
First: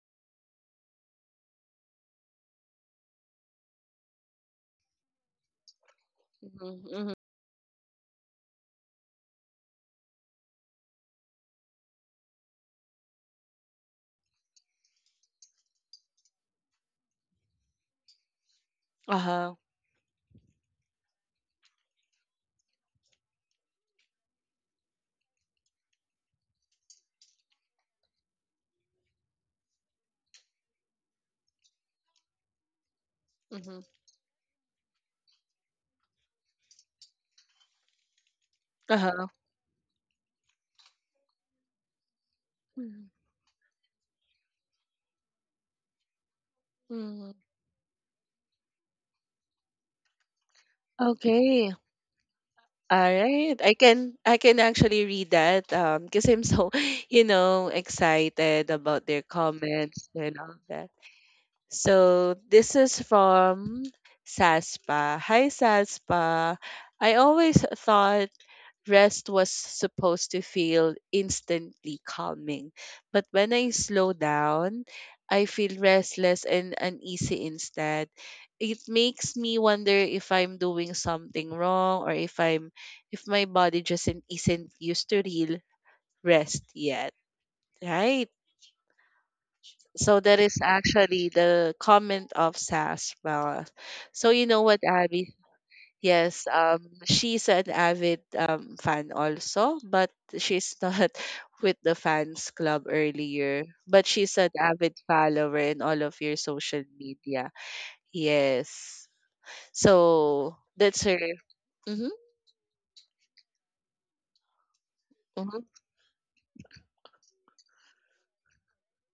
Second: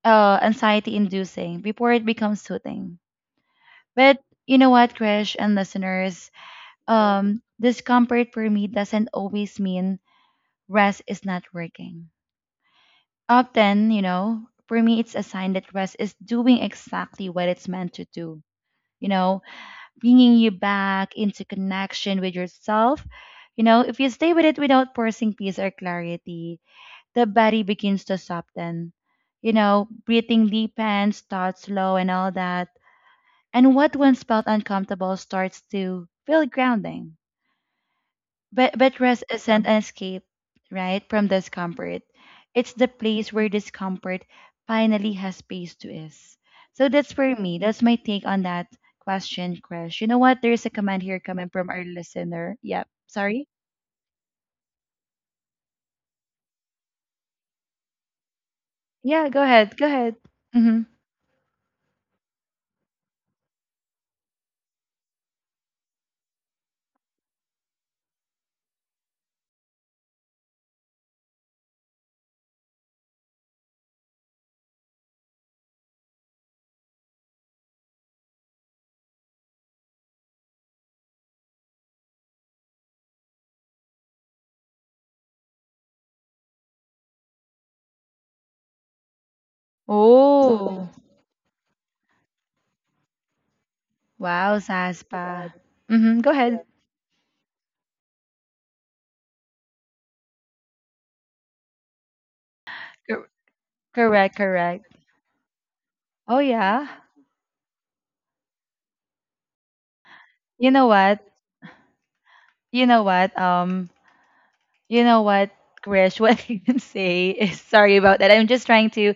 [SPEAKER 1] uh, anxiety inducing before it becomes soothing. But you know what, Krish and listeners,
[SPEAKER 2] Mhm, mhm.
[SPEAKER 1] discomfort for me doesn't always mean rest is not working. Often, for me, it's a sign that rest is doing exactly what it's meant to do. You know,
[SPEAKER 2] Uh-huh.
[SPEAKER 1] bringing you back into connection with yourself. If you stay with it without forcing peace or clarity, the body begins to soften. Breathing deepens, thoughts slow, and all that, and
[SPEAKER 2] Mhm.
[SPEAKER 1] what once felt uncomfortable starts to feel grounding. But rest
[SPEAKER 2] Uh-huh.
[SPEAKER 1] isn't an escape, right, from discomfort. It's the place where discomfort finally has space to is. So that's
[SPEAKER 2] Mhm.
[SPEAKER 1] for me. That's my take on that question, Krish. You know what? There's a comment here coming from
[SPEAKER 2] Okay.
[SPEAKER 1] our listener. Yep.
[SPEAKER 2] All
[SPEAKER 1] Sorry.
[SPEAKER 2] right. I can actually read that because I'm so, you know, excited about their
[SPEAKER 1] Yeah, go ahead. Go
[SPEAKER 2] comments
[SPEAKER 1] ahead.
[SPEAKER 2] and all
[SPEAKER 1] Mm-hmm.
[SPEAKER 2] that. So this is from Saspa. Hi Saspa. I always thought rest was supposed to feel instantly calming. But when I slow down, I feel restless and uneasy instead. It makes me wonder if I'm doing something wrong or if I'm if my body just isn't used to real rest yet, right? So that is
[SPEAKER 1] Oh,
[SPEAKER 2] actually the comment of Sas Bella. So you
[SPEAKER 1] wow,
[SPEAKER 2] know what, Abby?
[SPEAKER 1] Saspa. Mm-hmm. Go
[SPEAKER 2] Yes,
[SPEAKER 1] ahead.
[SPEAKER 2] she's an avid fan also, but she's not with the fans club
[SPEAKER 1] Cor-
[SPEAKER 2] earlier. But
[SPEAKER 1] Correct,
[SPEAKER 2] she's an
[SPEAKER 1] correct.
[SPEAKER 2] avid follower in all of your
[SPEAKER 1] Oh
[SPEAKER 2] social
[SPEAKER 1] yeah.
[SPEAKER 2] media. Yes. So
[SPEAKER 1] You know
[SPEAKER 2] that's
[SPEAKER 1] what?
[SPEAKER 2] her. Mm-hmm,
[SPEAKER 1] You know what? You know what,
[SPEAKER 2] mm-hmm.
[SPEAKER 1] Krish? What I can say is sorry about that. I'm just trying to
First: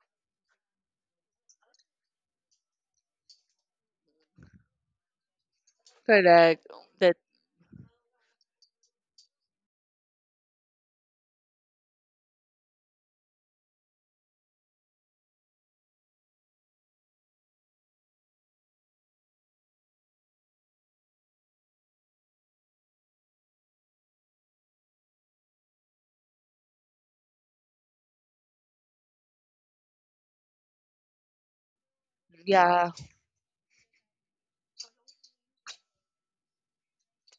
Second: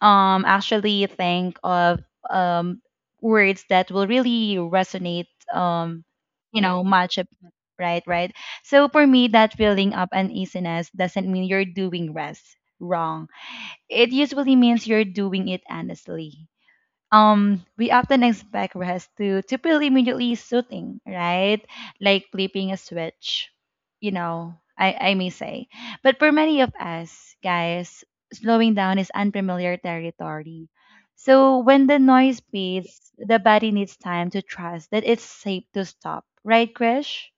[SPEAKER 1] actually think of um words that will really resonate.
[SPEAKER 2] Correct. That
[SPEAKER 1] Match up, right, right. So for me, that feeling of uneasiness doesn't mean you're doing rest wrong. It usually means you're doing it honestly. We often expect rest to feel immediately soothing, right? Like flipping a switch, I may say. But for many of us, guys, slowing down is unfamiliar territory. So when the noise
[SPEAKER 2] yeah.
[SPEAKER 1] fades, the body needs time to trust that it's safe to stop, right, Krish?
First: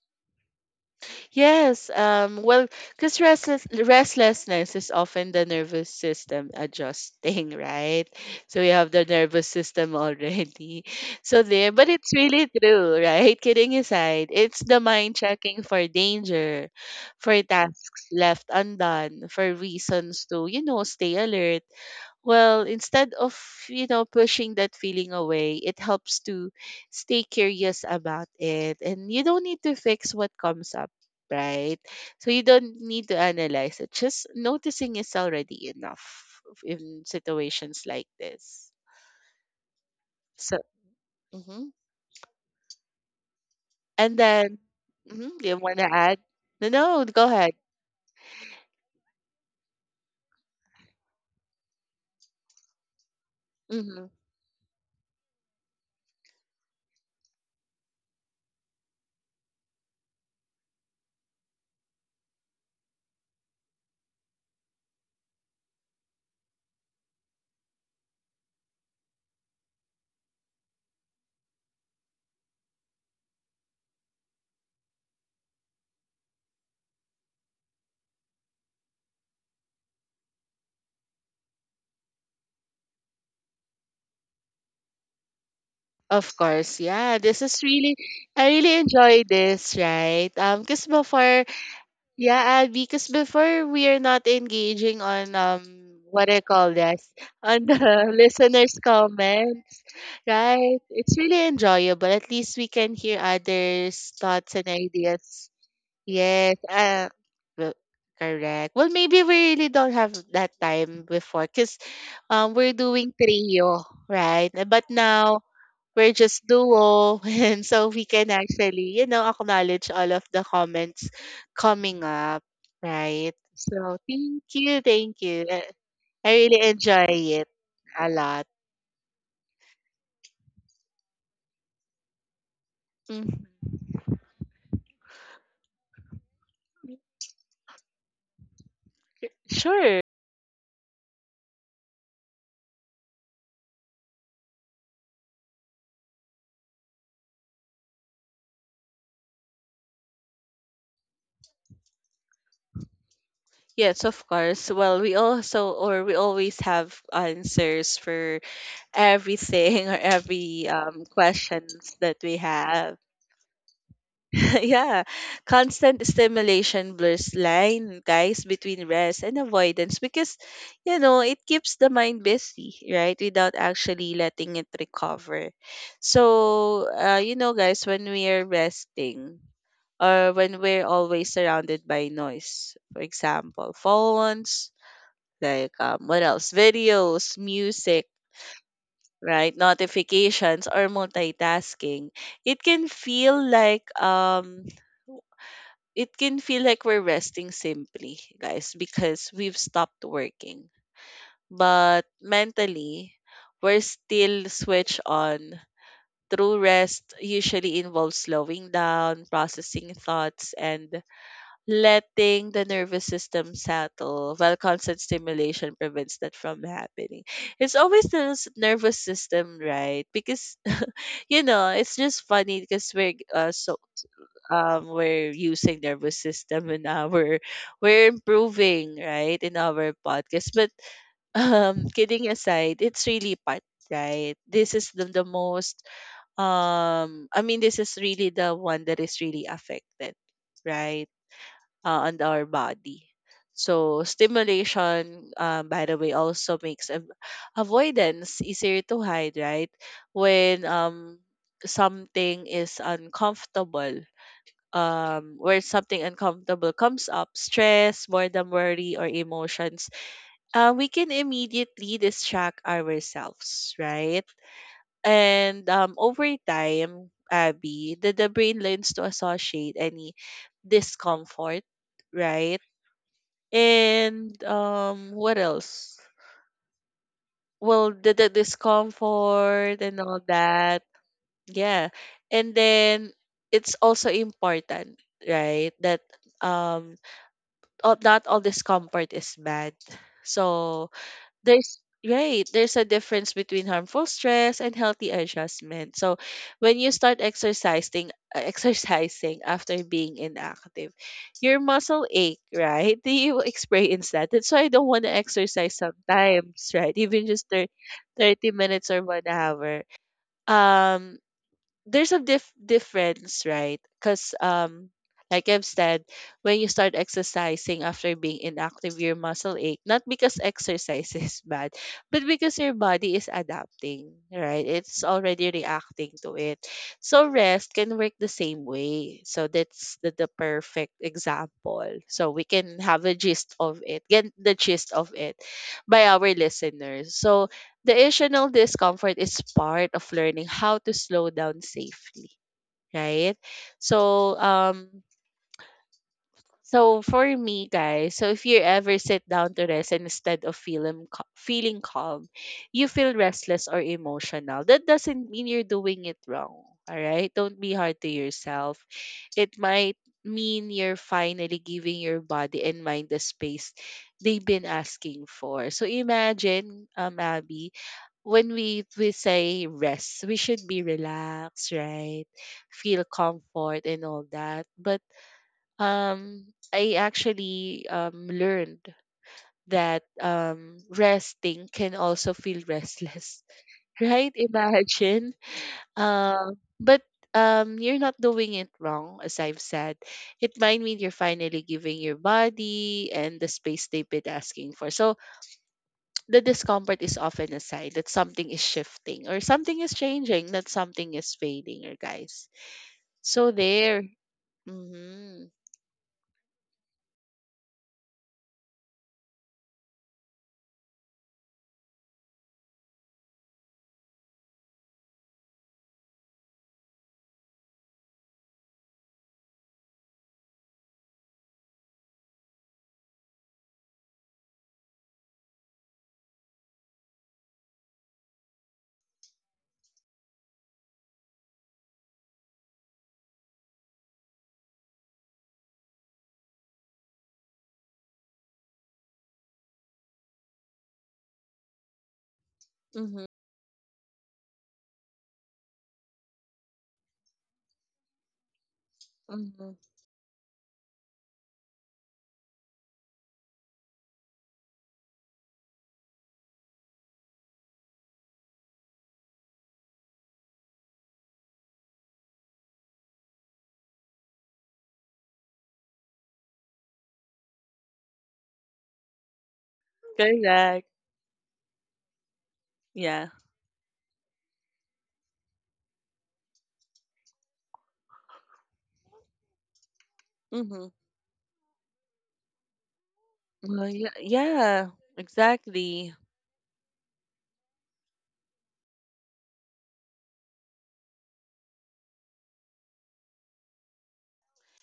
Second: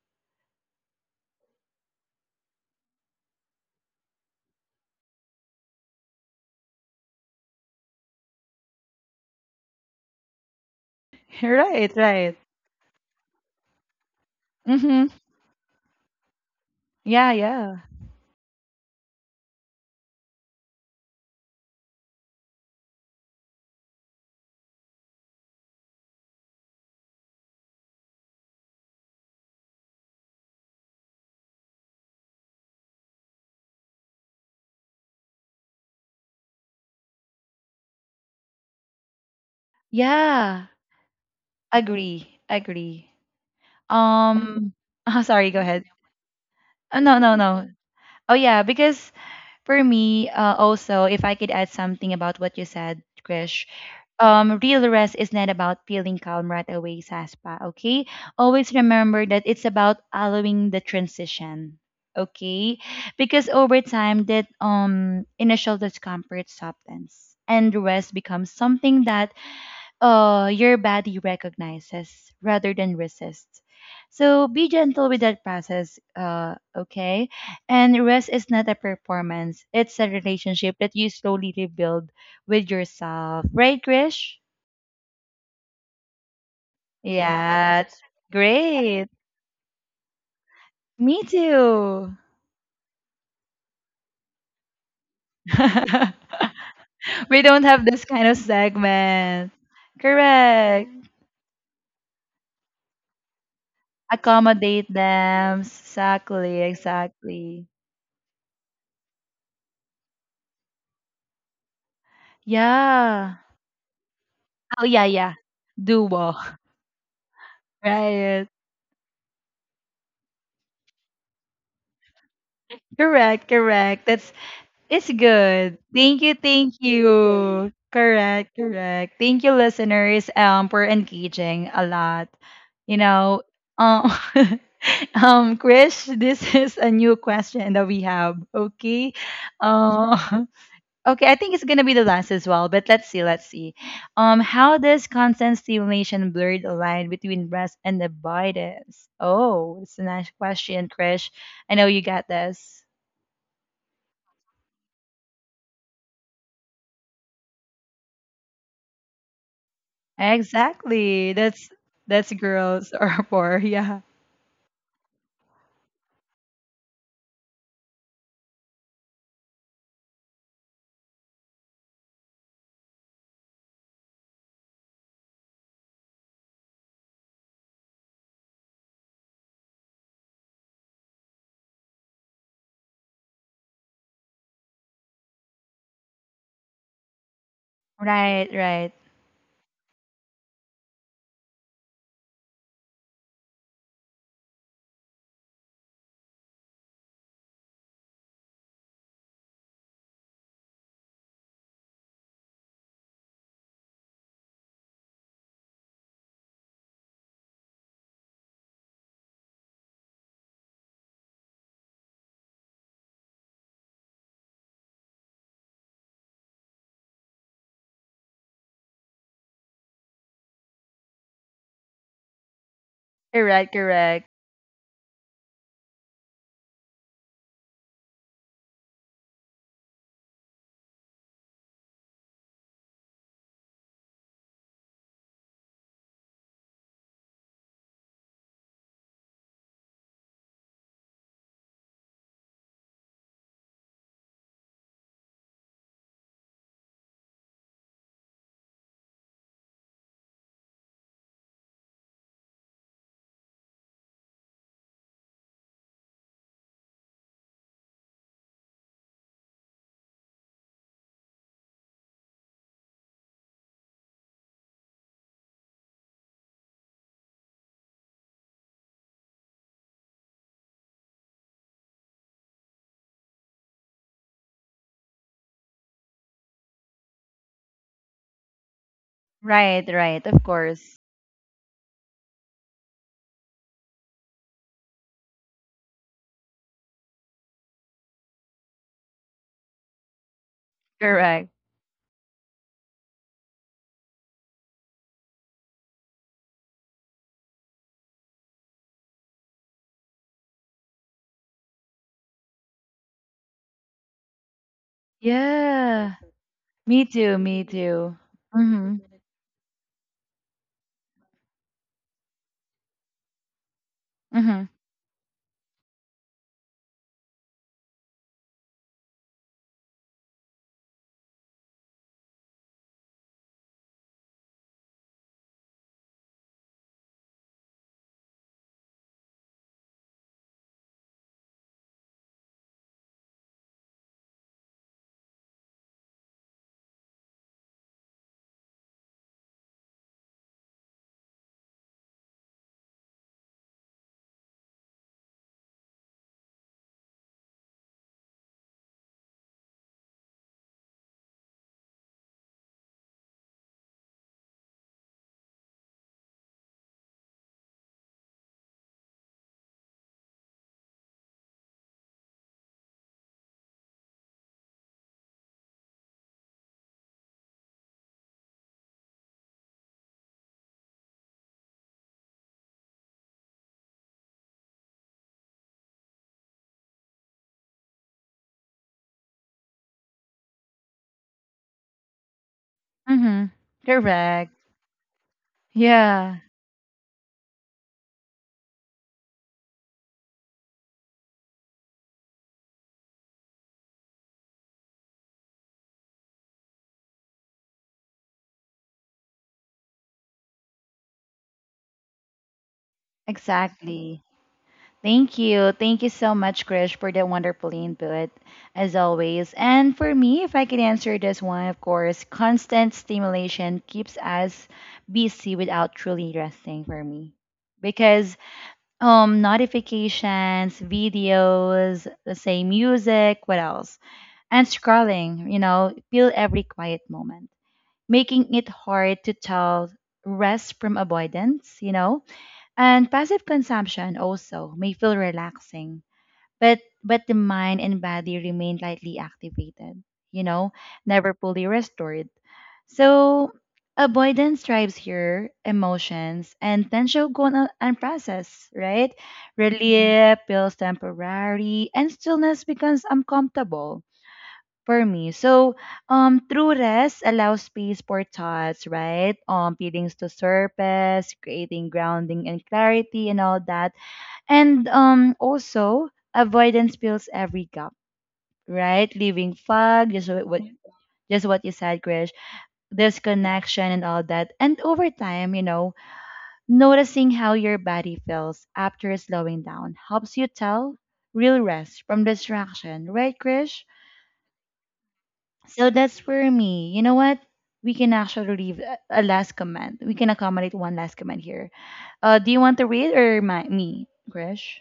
[SPEAKER 2] Yes, well, because restlessness is often the nervous system adjusting, right? So you have the nervous system already. So there, but
[SPEAKER 1] Right,
[SPEAKER 2] it's
[SPEAKER 1] right.
[SPEAKER 2] really true, right? Kidding aside, it's the
[SPEAKER 1] Mm-hmm.
[SPEAKER 2] mind checking for danger,
[SPEAKER 1] Yeah,
[SPEAKER 2] for
[SPEAKER 1] yeah.
[SPEAKER 2] tasks left undone, for reasons to, stay alert. Well, instead of, pushing that feeling away, it helps to stay curious about it. And you don't need to fix what comes up, right? So you don't need to analyze it. Just noticing is already enough in situations like this. So,
[SPEAKER 1] Yeah,
[SPEAKER 2] mhm.
[SPEAKER 1] agree.
[SPEAKER 2] And then,
[SPEAKER 1] um
[SPEAKER 2] mhm, do
[SPEAKER 1] sorry
[SPEAKER 2] you
[SPEAKER 1] go
[SPEAKER 2] want
[SPEAKER 1] ahead.
[SPEAKER 2] to add? No, no,
[SPEAKER 1] No,
[SPEAKER 2] go
[SPEAKER 1] no,
[SPEAKER 2] ahead.
[SPEAKER 1] no. Oh yeah, because for me, also, if I could add something about what you said, Krish,
[SPEAKER 2] Hmm.
[SPEAKER 1] real rest is not about feeling calm right away, Saspa. Okay, always remember that it's about allowing the transition. Okay, because over time, that initial discomfort softens, and rest becomes something that your body recognizes rather than resists. So be gentle with that process, okay? And rest is not a performance, it's a relationship that you slowly rebuild with yourself. Right, Krish?
[SPEAKER 2] Of course, yeah. This is
[SPEAKER 1] Yeah,
[SPEAKER 2] really,
[SPEAKER 1] it's
[SPEAKER 2] I really
[SPEAKER 1] great.
[SPEAKER 2] enjoy this, right? Because
[SPEAKER 1] Me
[SPEAKER 2] before,
[SPEAKER 1] too.
[SPEAKER 2] yeah, because before we are not engaging on what I call this
[SPEAKER 1] We don't
[SPEAKER 2] on the
[SPEAKER 1] have this kind of
[SPEAKER 2] listeners'
[SPEAKER 1] segment.
[SPEAKER 2] comments, right?
[SPEAKER 1] Correct.
[SPEAKER 2] It's really enjoyable. At least we can hear others' thoughts and
[SPEAKER 1] Accommodate
[SPEAKER 2] ideas.
[SPEAKER 1] them. Exactly,
[SPEAKER 2] Yes,
[SPEAKER 1] exactly.
[SPEAKER 2] well, correct. Well, maybe we really don't have that time before because we're doing
[SPEAKER 1] Yeah.
[SPEAKER 2] trio, right?
[SPEAKER 1] Oh
[SPEAKER 2] But
[SPEAKER 1] yeah, yeah.
[SPEAKER 2] now we're
[SPEAKER 1] Duo.
[SPEAKER 2] just duo and so we can
[SPEAKER 1] Right.
[SPEAKER 2] actually, you know, acknowledge all of the comments coming up, right?
[SPEAKER 1] Correct,
[SPEAKER 2] So
[SPEAKER 1] correct. That's
[SPEAKER 2] thank you,
[SPEAKER 1] it's
[SPEAKER 2] thank you.
[SPEAKER 1] good. Thank
[SPEAKER 2] I
[SPEAKER 1] you,
[SPEAKER 2] really
[SPEAKER 1] thank
[SPEAKER 2] enjoy it
[SPEAKER 1] you.
[SPEAKER 2] a lot.
[SPEAKER 1] Correct, correct. Thank you, listeners, for engaging a lot. You know,
[SPEAKER 2] Mhm.
[SPEAKER 1] um Krish, this is a new question that we have. Okay.
[SPEAKER 2] Sure.
[SPEAKER 1] Uh, Okay, I think it's gonna be the last as well, but let's see, let's see. How does constant stimulation blur the line between rest and avoidance? Oh, it's a nice question, Krish. I know you got this.
[SPEAKER 2] Yes, of course. Well, we also, or we always have answers for everything or every
[SPEAKER 1] Exactly. That's
[SPEAKER 2] questions that
[SPEAKER 1] that's
[SPEAKER 2] we
[SPEAKER 1] girls
[SPEAKER 2] have.
[SPEAKER 1] or poor, yeah.
[SPEAKER 2] Yeah, constant stimulation blurs line, guys, between rest and avoidance because, you know, it keeps the mind busy, right? Without actually letting it recover. So, you know, guys, when we are resting or when we're always surrounded by noise, for example, phones, like what else? Videos, music,
[SPEAKER 1] Right, right.
[SPEAKER 2] right? Notifications or multitasking, it can feel like um it can feel like we're resting simply, guys, because we've stopped working. But mentally, we're still switched on. True rest usually involves slowing down, processing thoughts, and letting the nervous system settle, while constant stimulation prevents that from happening. It's always the nervous system, right? Because, you know, it's just funny because we're
[SPEAKER 1] Correct,
[SPEAKER 2] so
[SPEAKER 1] correct.
[SPEAKER 2] we're using nervous system in our, we're improving, right, in our podcast, but kidding aside, it's really part, right? This is the most I mean, this is really the one that is really affected, right, on our body. So stimulation, by the way, also makes avoidance easier to hide, right? when something is uncomfortable Where something uncomfortable comes up, stress, boredom, worry, or emotions, we can immediately distract ourselves, right? And over time, Abby, the brain learns to associate any discomfort, right? And what else? Well, the discomfort
[SPEAKER 1] Right,
[SPEAKER 2] and all
[SPEAKER 1] right, of
[SPEAKER 2] that.
[SPEAKER 1] course.
[SPEAKER 2] Yeah. And then it's also important, right? That um all, not all discomfort is bad. So
[SPEAKER 1] Correct.
[SPEAKER 2] there's right, there's a difference between harmful stress and healthy adjustment. So when you start exercising after being inactive, your muscle ache, right? Do you experience that? That's why I don't want to exercise
[SPEAKER 1] Yeah.
[SPEAKER 2] sometimes, right?
[SPEAKER 1] Me
[SPEAKER 2] Even
[SPEAKER 1] too,
[SPEAKER 2] just
[SPEAKER 1] me too.
[SPEAKER 2] 30 minutes
[SPEAKER 1] Mm-hmm.
[SPEAKER 2] or 1 hour. Um there's a difference, right? Because,
[SPEAKER 1] Mm-hmm.
[SPEAKER 2] like I've said, when you start exercising after being inactive, your muscle ache. Not because exercise is bad, but because your body is adapting, right? It's already reacting to it. So rest can work the same way. So that's the perfect example. So we can have a gist of it, get the gist of it by our listeners. So the additional discomfort is part of learning how to slow down safely, right? So, so for me, guys, so if you ever sit down to rest and instead of feeling calm, you feel restless or emotional. That doesn't mean you're doing it wrong. All right, don't be hard to yourself. It might mean you're finally giving your body and mind the space they've been asking for. So imagine, Abby, when we say rest, we should be relaxed, right? Feel comfort and all that. But I actually learned that resting can also feel restless,
[SPEAKER 1] Mm-hmm.
[SPEAKER 2] right?
[SPEAKER 1] Correct.
[SPEAKER 2] Imagine.
[SPEAKER 1] Yeah,
[SPEAKER 2] But you're not doing it wrong, as I've said. It might mean you're finally giving your body and the space they've been asking for. So the discomfort is often a sign that something is shifting or something is changing, that something is fading, or guys. So there.
[SPEAKER 1] exactly. Thank
[SPEAKER 2] Mm-hmm.
[SPEAKER 1] you. Thank you so much, Krish, for the wonderful input, as always. And for me, if I could answer this one, of course, constant stimulation keeps us busy without truly resting for me. Because notifications, videos, let's say music, what else? And scrolling, fill every quiet moment, making it hard to tell rest from avoidance. And passive consumption also may feel relaxing, but the mind and body remain lightly activated, you know never fully restored.
[SPEAKER 2] Mm-hmm.
[SPEAKER 1] So avoidance drives here, emotions and tension go unprocessed, right?
[SPEAKER 2] Mm-hmm.
[SPEAKER 1] Relief feels temporary and stillness becomes uncomfortable for me. So through rest allows space for thoughts, right? Feelings to surface, creating grounding and clarity, and all that. And also, avoidance fills every gap, right? Leaving fog, just
[SPEAKER 2] Correct.
[SPEAKER 1] just what you said, Krish.
[SPEAKER 2] Yeah.
[SPEAKER 1] Disconnection and all that. And over time, noticing how your body feels after slowing down helps you
[SPEAKER 2] Mm-hmm.
[SPEAKER 1] tell real rest from distraction, right, Krish?
[SPEAKER 2] Well, yeah, yeah,
[SPEAKER 1] So
[SPEAKER 2] exactly.
[SPEAKER 1] that's for me. You know what? We can actually leave a last comment. We can accommodate one last comment here. Do you want to read, or me, Krish?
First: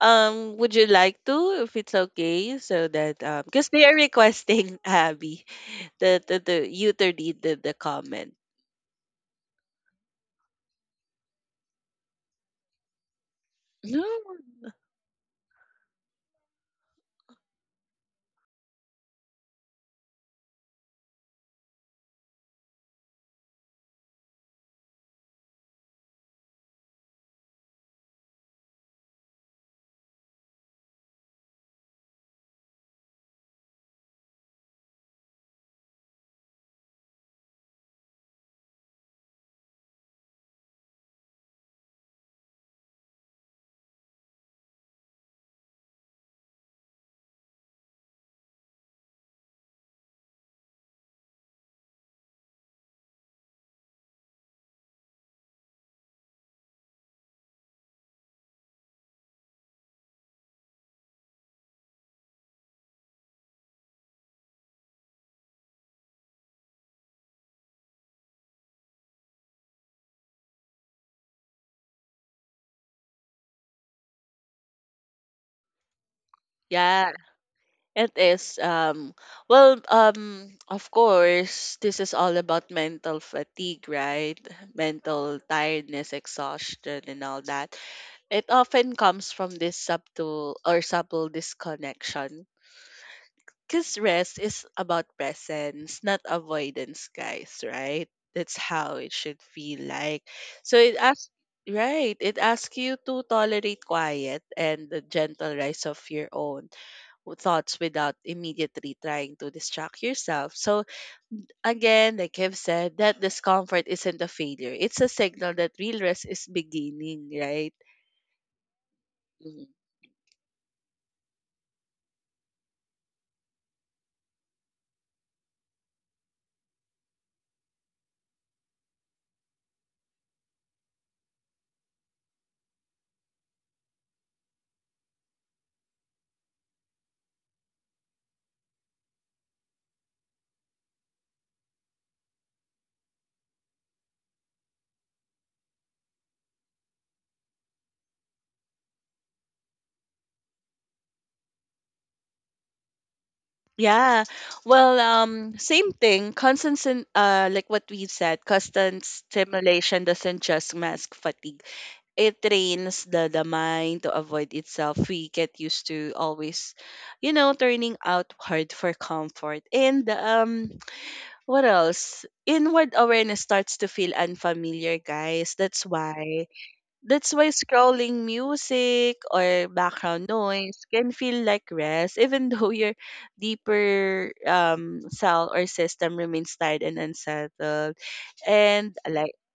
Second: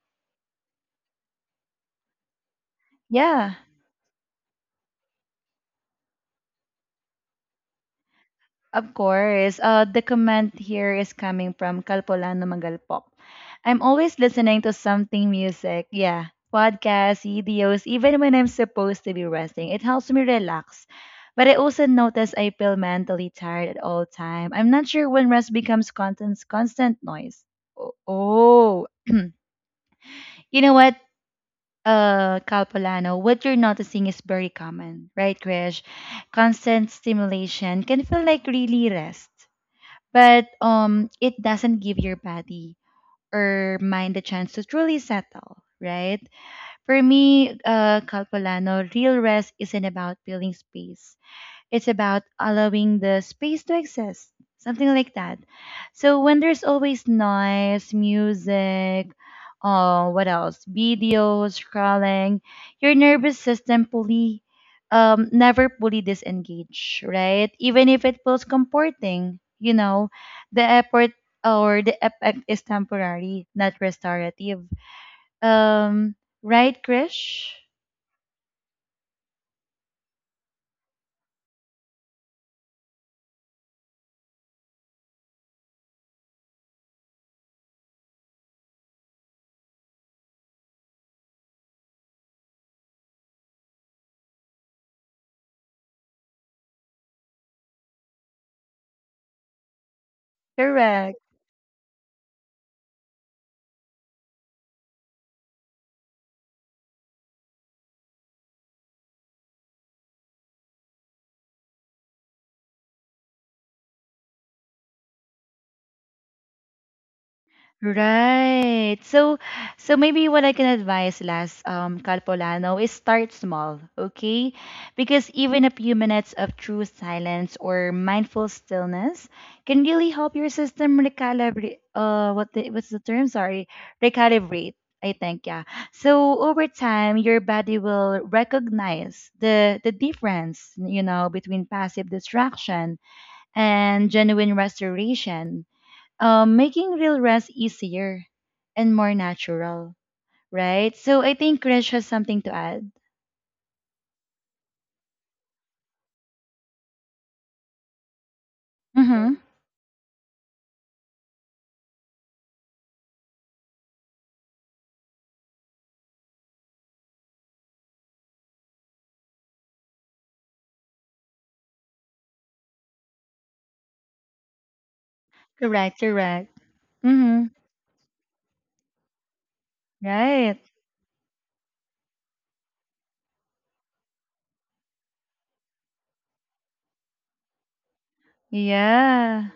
[SPEAKER 2] Would you like to, if it's okay, so that
[SPEAKER 1] Yeah.
[SPEAKER 2] because they are requesting Abby the you to read the comment.
[SPEAKER 1] Of course. The comment here is coming from Calpolano Magalpok. I'm
[SPEAKER 2] No.
[SPEAKER 1] always listening to something music. Yeah. Podcasts, videos, even when I'm supposed to be resting. It helps me relax. But I also notice I feel mentally tired at all time. I'm not sure when rest becomes constant noise. Oh. You know what? Calpolano, what you're noticing is very common, right, Krish? Constant stimulation can feel like really rest, but it doesn't give your body or mind the chance to truly settle, right? For me, Calpolano, real rest isn't about filling space. It's about allowing the space to exist, something like that. So when there's always noise, music, what else? Videos, scrolling, your nervous system never fully disengage, right? Even if it feels comforting, the effort or the effect is temporary, not restorative. Um, right,
[SPEAKER 2] Yeah.
[SPEAKER 1] Krish?
[SPEAKER 2] It is well, of course, this is all about mental fatigue, right? Mental tiredness, exhaustion, and all that. It often comes from this subtle disconnection because rest is about presence, not avoidance, guys, right? That's how it should feel like. So it
[SPEAKER 1] Correct.
[SPEAKER 2] asks, right, it asks you to tolerate quiet and the gentle rise of your own thoughts without immediately trying to distract yourself. So, again, like I've said, that discomfort isn't a failure, it's a signal that real rest is beginning, right?
[SPEAKER 1] Right. So,
[SPEAKER 2] Mhm.
[SPEAKER 1] so maybe what I can advise, Las Calpolano, is start small, okay? Because even a few minutes of true silence or mindful stillness can really help your system recalibrate. What's the term? Sorry, recalibrate. I think, yeah. So over time, your body will recognize the difference, between passive distraction and genuine restoration, making real rest easier and more natural, right? So I think Krish has something to add.
[SPEAKER 2] Yeah. Well, same thing. Like what we've said, constant
[SPEAKER 1] Mm-hmm.
[SPEAKER 2] stimulation doesn't just mask fatigue. It trains the mind to avoid itself. We get used to always, you know, turning outward for comfort. And what else? Inward awareness starts to feel unfamiliar, guys. That's
[SPEAKER 1] Correct,
[SPEAKER 2] why.
[SPEAKER 1] correct.
[SPEAKER 2] That's
[SPEAKER 1] Mm-hmm.
[SPEAKER 2] why scrolling music or background
[SPEAKER 1] Right.
[SPEAKER 2] noise can feel like rest, even though your deeper cell or system remains tired and unsettled. And like
[SPEAKER 1] Yeah.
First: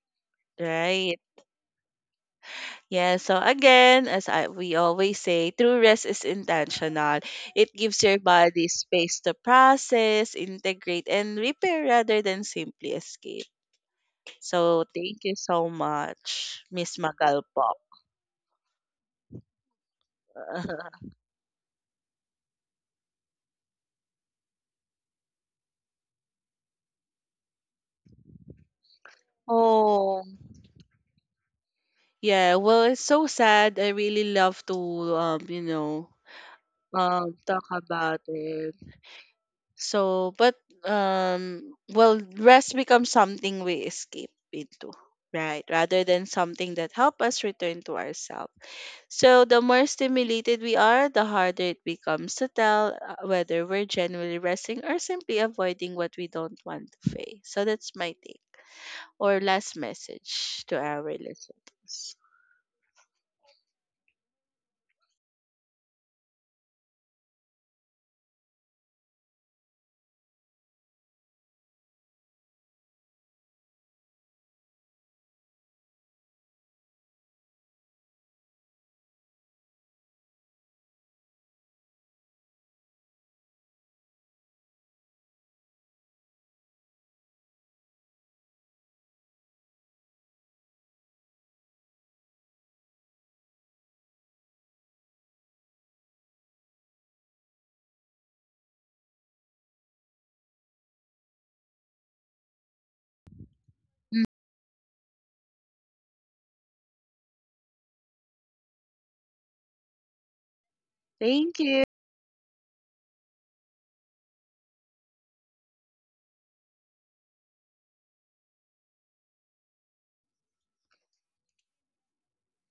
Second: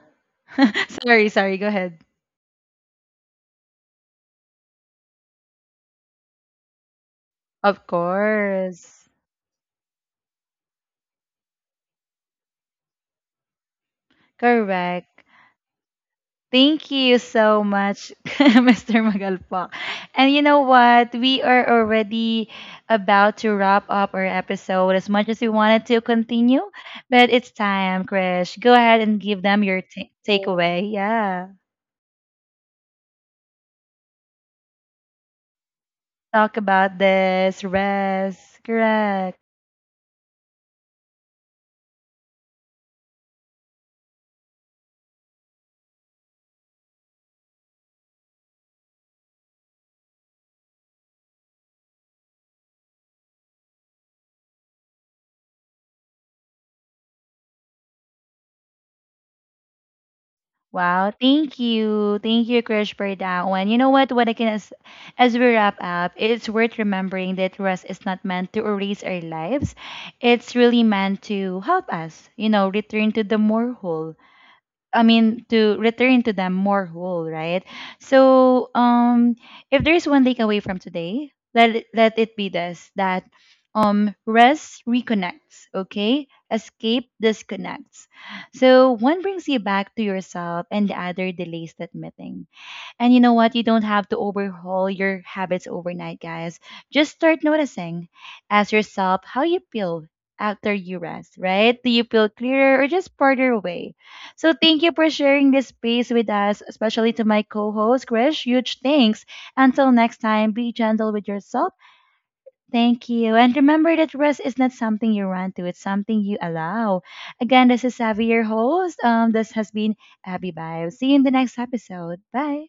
[SPEAKER 2] right.
[SPEAKER 1] Sorry, sorry. Go ahead.
[SPEAKER 2] Yeah, so again, we always say, true rest is intentional. It
[SPEAKER 1] Of
[SPEAKER 2] gives your body
[SPEAKER 1] course.
[SPEAKER 2] space to process, integrate, and repair rather than simply escape. So
[SPEAKER 1] Correct.
[SPEAKER 2] thank you so much,
[SPEAKER 1] Thank
[SPEAKER 2] Miss
[SPEAKER 1] you so
[SPEAKER 2] Magalpop.
[SPEAKER 1] much, Mr. Magalpak. And you know what? We are already about to wrap up our episode as much as we wanted to continue, but it's time, Krish. Go ahead and give them your
[SPEAKER 2] Oh,
[SPEAKER 1] takeaway. Yeah.
[SPEAKER 2] yeah. Well, it's so sad. I really love to, you know,
[SPEAKER 1] Talk about this.
[SPEAKER 2] talk about
[SPEAKER 1] Rest.
[SPEAKER 2] it.
[SPEAKER 1] Correct.
[SPEAKER 2] So, but well, rest becomes something we escape into, right? Rather than something that help us return to ourselves. So, the more stimulated we are, the harder it becomes to tell whether we're genuinely resting or simply avoiding what we don't want to face. So, that's my take or last message to our
[SPEAKER 1] Wow, thank
[SPEAKER 2] listeners.
[SPEAKER 1] you. Thank you, Krish, for that one. You know what? As we wrap up, it's worth remembering that rest is not meant to erase our lives. It's really meant to help us, return to the more whole. I mean, to return to them more whole, right? So, if there's one takeaway from today, let it be this, that rest reconnects, okay? Escape disconnects. So one brings you back to yourself, and the other delays that meeting. And you know what? You don't have to overhaul your habits overnight, guys. Just start noticing. Ask yourself how you feel after you rest, right? Do you feel clearer or just farther away?
[SPEAKER 2] Mm.
[SPEAKER 1] So thank you for sharing this space with us, especially to my co-host, Krish. Huge thanks. Until next time, be gentle with
[SPEAKER 2] Thank
[SPEAKER 1] yourself.
[SPEAKER 2] you.
[SPEAKER 1] Thank you. And remember that rest is not something you run to, it's something you allow. Again, this is Savvy, your host. This has been Abby Bio. See you in the next episode. Bye.